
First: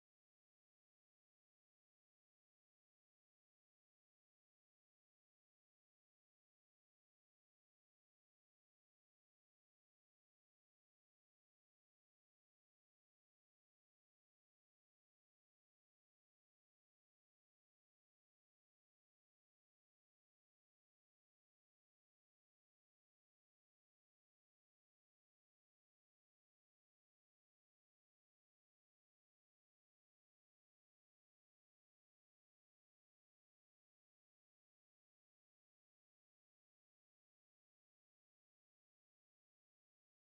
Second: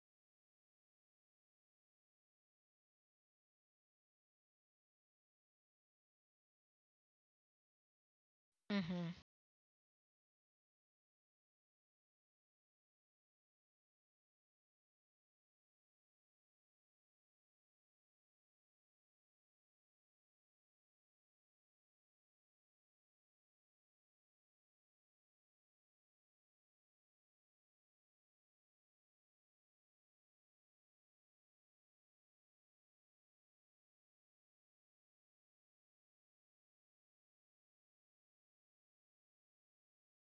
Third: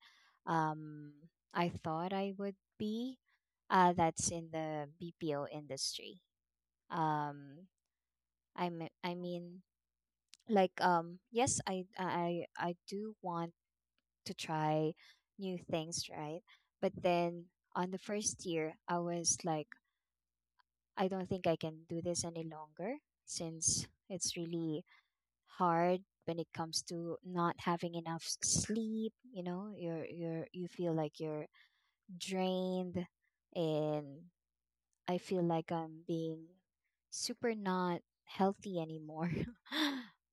um, I thought I would be. Uh, that's in the B P O industry. Um, I'm,
Mm-hmm.
I mean, like um yes, I I I do want to try new things, right? But then on the first year, I was like, I don't think I can do this any longer, since it's really hard when it comes to not having enough s- sleep. You know, you're you're you feel like you're drained, and I feel like I'm being super not healthy anymore.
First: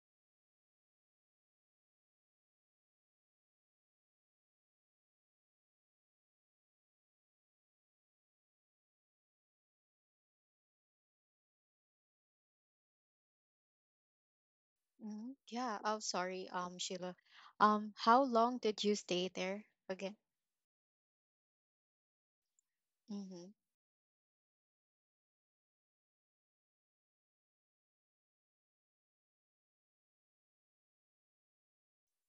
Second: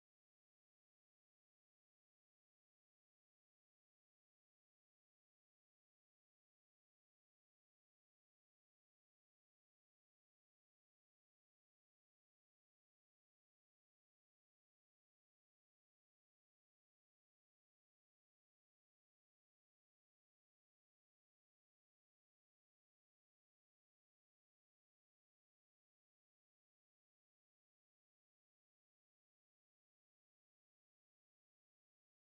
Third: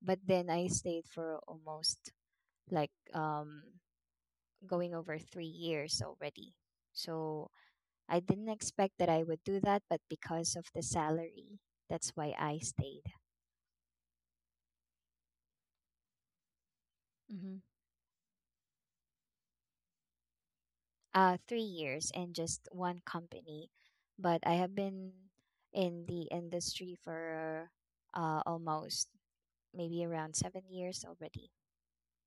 But then I stayed for almost like um going over three years already. So I didn't expect that I would do that, but because of the salary, that's why I stayed.
Mm-hmm. Yeah. Oh, sorry. Um, Sheila.
Mm-hmm.
Um, how long did you stay there again?
Uh, three years in just one
Mm-hmm.
company, but I have been in the industry for uh, almost maybe around seven years already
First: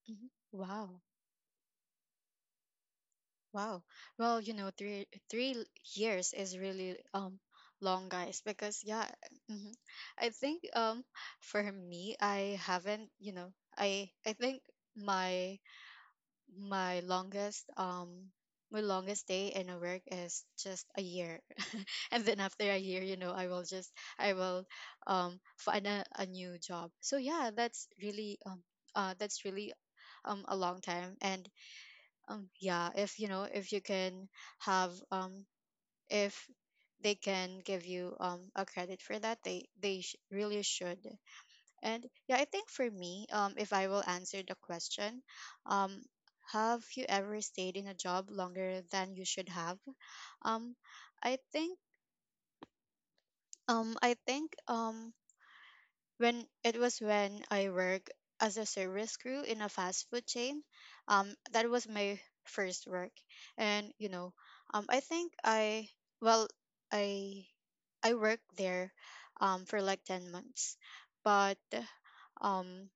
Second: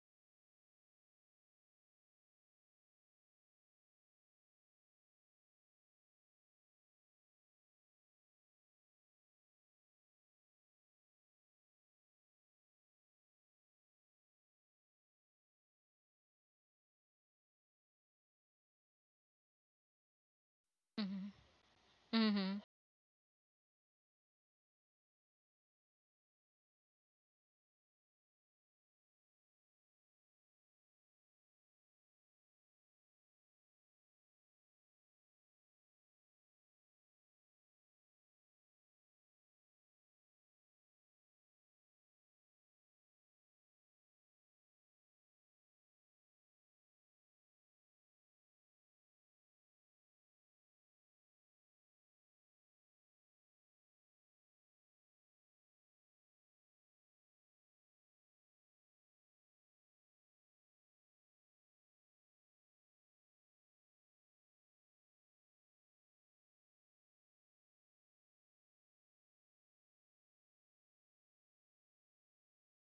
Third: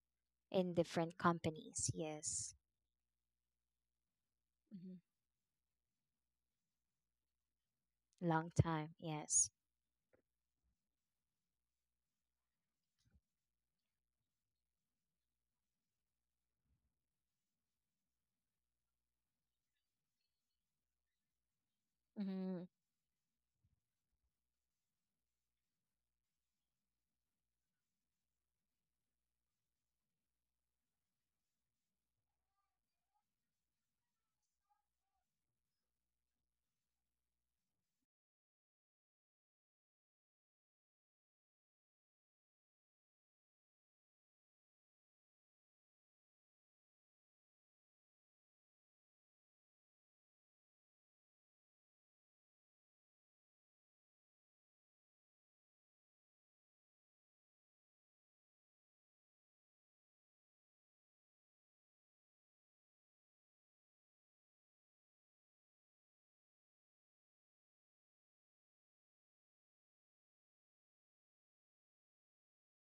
Mm-hmm.
in
Wow.
different companies. Yes.
Wow. Well, you know,
Mm-hmm.
three three l- years is really um long, guys.
Long
Because
time.
yeah,
Yes.
mm-hmm. I think um for me, I haven't. You know, I I think my my longest um my longest day in a work is just a year.
Mm-hmm.
And then after
Mm,
a year, you know, i will just i will um find a, a new job. So yeah, that's really um uh, that's really um a long time. And um yeah, if, you know, if you can have, um if they can give you um a credit for that, they they sh- really should. And yeah, I think for me, um, if I will answer the question, um, have you ever stayed in a job longer than you should have? Um, I think, um, I think, um, when it was when I work as a service crew in a fast food chain, um, that was my first work. And you know, um, I think I, well, I I worked there, um, for like ten months. But um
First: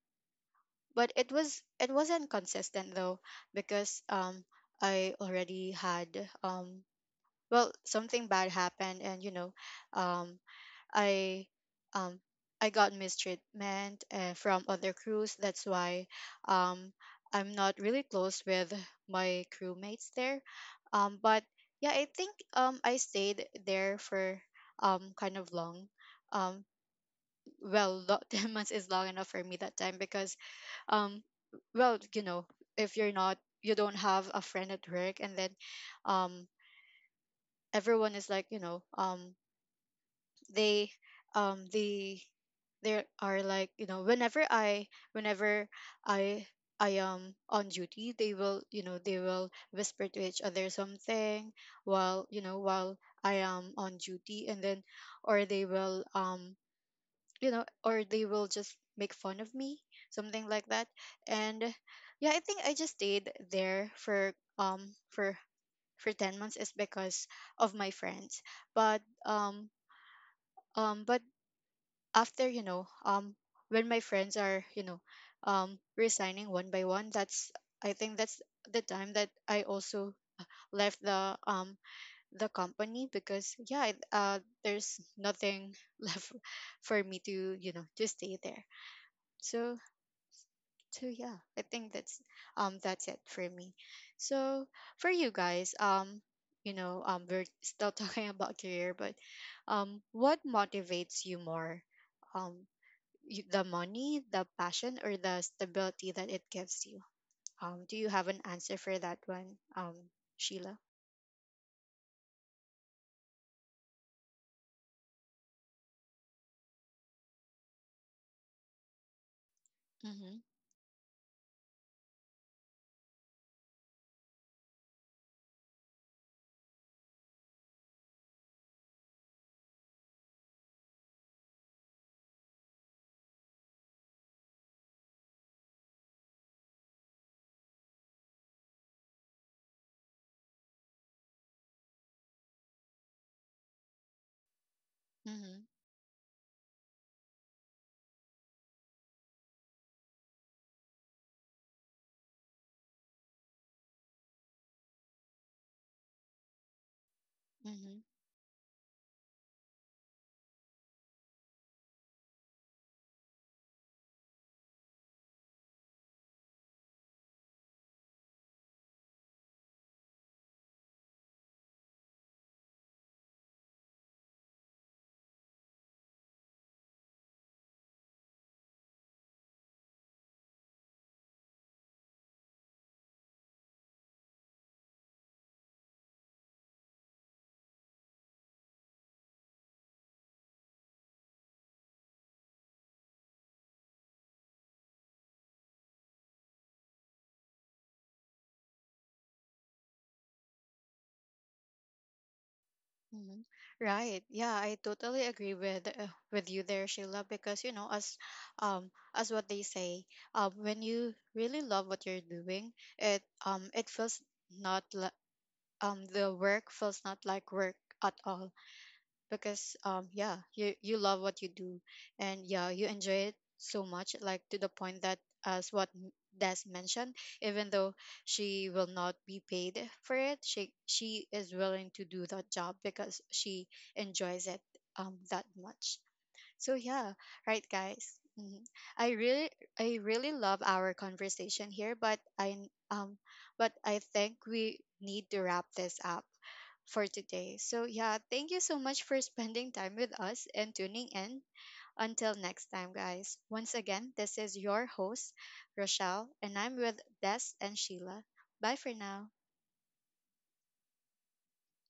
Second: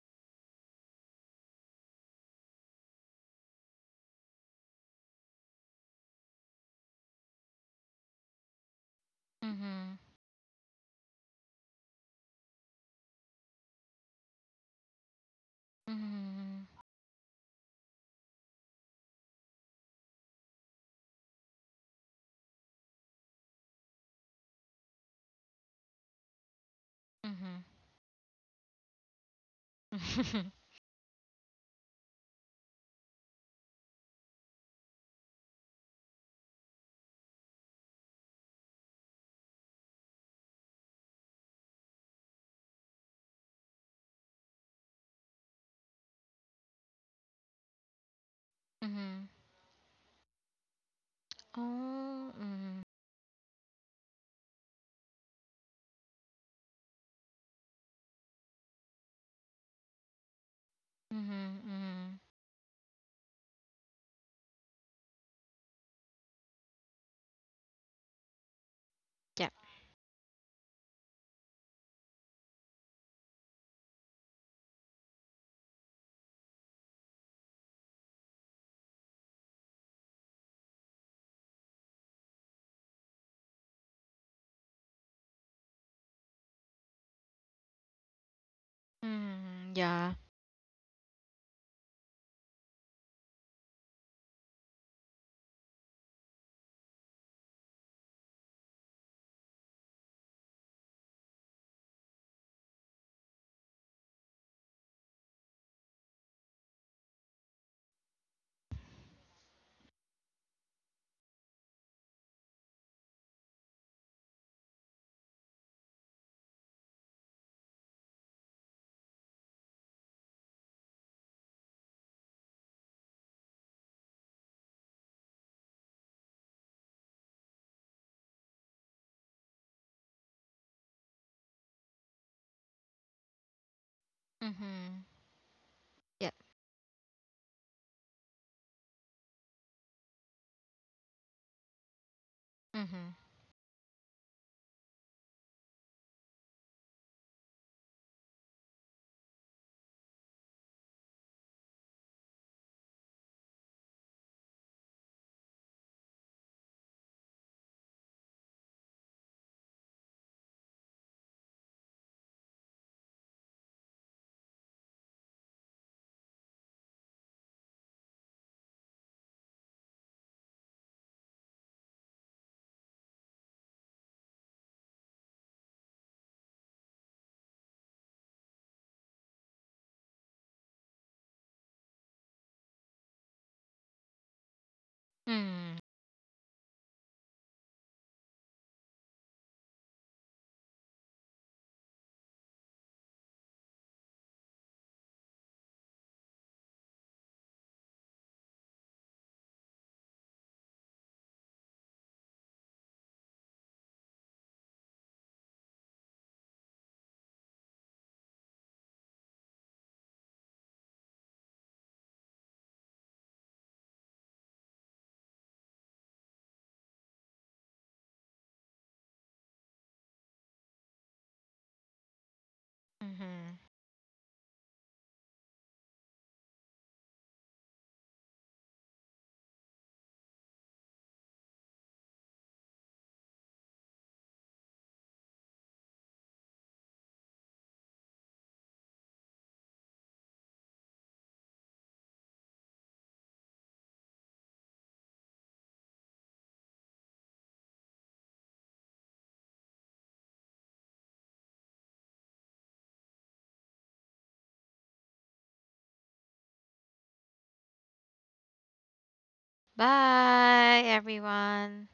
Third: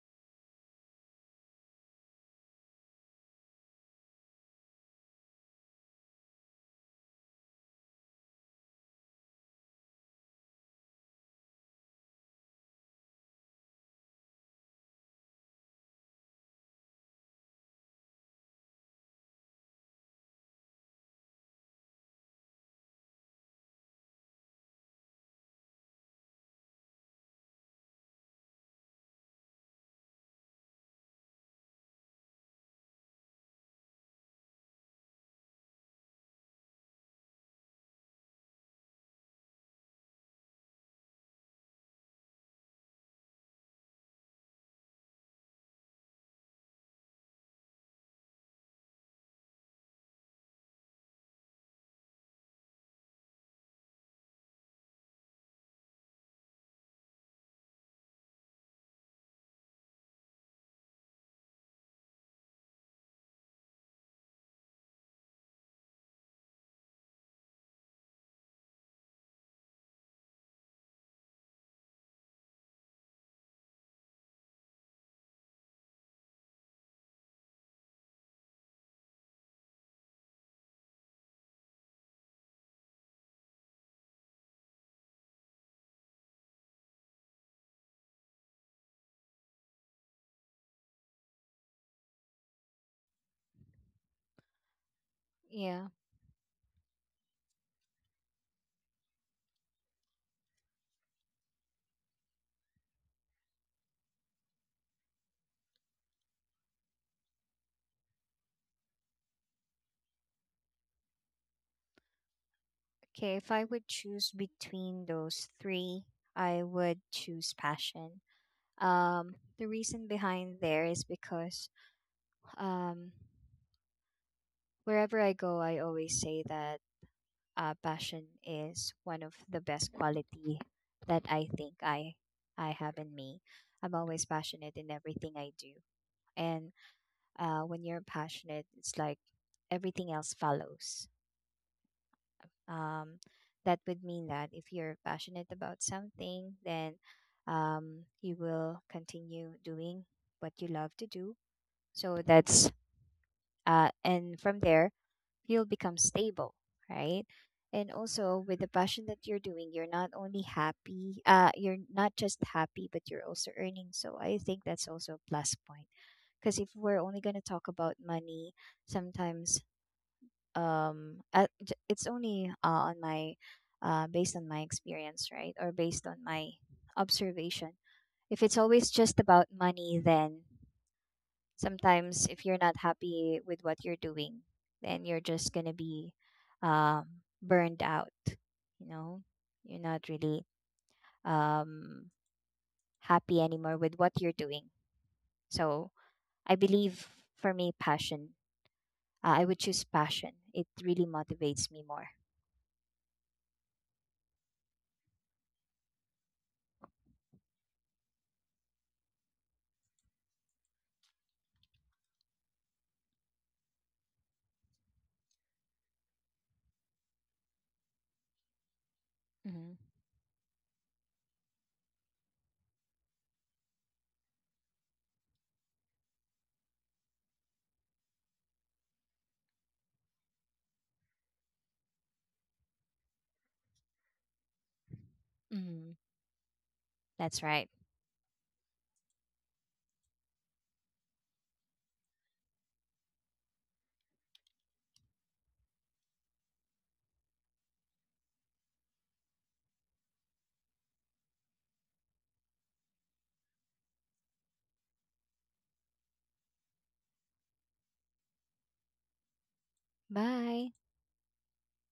but it was, it wasn't consistent though, because um I already had, um well, something bad happened, and you know,
Mm-hmm.
um I um I got mistreatment, uh, from other crews. That's why
Mm-hmm.
um I'm not really close with my crewmates there. Um but yeah, I think um I stayed there for um kind of long. Um,
Mm-hmm.
well, lo- ten months is long enough for me that time, because
Mm-hmm.
um well, you know, if you're not, you don't have a friend at work, and then, um everyone is like, you know, um they um they, there are like, you know, whenever i whenever i i am on duty, they will, you know, they
Mm-hmm.
will whisper to each other something while,
Oh.
you know,
Mm-hmm.
while I am on duty. And then, or they will, um you know, or they will just make fun of me, something like that.
Mm-hmm.
And
Mm-hmm.
yeah, I think I just stayed there for um for for ten months, is because of my friends. But
Yeah.
um um but after, you know, um when my friends are, you know, um resigning one by one, that's, I think that's the time that I also left the um the company. Because yeah, I- uh there's nothing left for me to, you know, to stay there.
Mm-hmm.
So,
Yeah.
so yeah, I think that's um that's it for me. So for you guys,
yeah.
um, you know, um we're still talking about career. But um what motivates you more? Um you, the money, the passion, or the stability that it gives you? Um do you have an answer for that one? Um Sheila.
Okay, if I would choose between those three, I would choose passion. Um, the reason
Mhm.
behind there is because um, wherever I go, I always say that uh, passion is one of the best quality that I think I I have in me. I'm always passionate in
Mm-hmm.
everything I do,
Yeah.
and uh, when you're passionate, it's like everything else follows.
Mm-hmm.
Um, that would mean that if you're passionate
Mhm.
about something, then um, you will continue doing what you love to do. So that's, uh, and from there, you'll become stable, right? And
Mhm.
also with the passion that you're doing, you're not only happy, uh, you're not just happy, but you're also earning. So I think that's also a plus point. Because if we're only going to talk about money, sometimes um uh, j- it's only uh, on my uh based on my experience, right, or based on my observation, if it's always just about money, then sometimes if you're not happy with what you're doing, then you're just going to
Mm-hmm.
be um burned out, you know, you're not really um happy anymore with what you're doing. So I believe, for me, passion, uh, I would choose passion. It really motivates me more.
Mhm. Right. Yeah, I totally agree with, uh, with you there, Sheila. Because you know, as um as what they say, um when you really love what you're doing, it um it feels not li- um the work feels not like work at all. Because
Hmm.
um yeah, you you love what you do. And yeah, you enjoy it
Mm-hmm.
so much, like to the point that, as what M- Des mentioned, even though she will not be paid for it, she she is willing to do that job, because she enjoys it um that
Hmm.
much. So yeah,
That's
right
right.
guys. Mhm. I really, I really love our conversation here, but I n- um but I think we need to wrap this up for today. So yeah, thank you so much for spending time with us, and tuning in. Until next time, guys. Once again, this is your host, Rochelle, and I'm with Des and Sheila. Bye for now.
Bye.
Bye, everyone.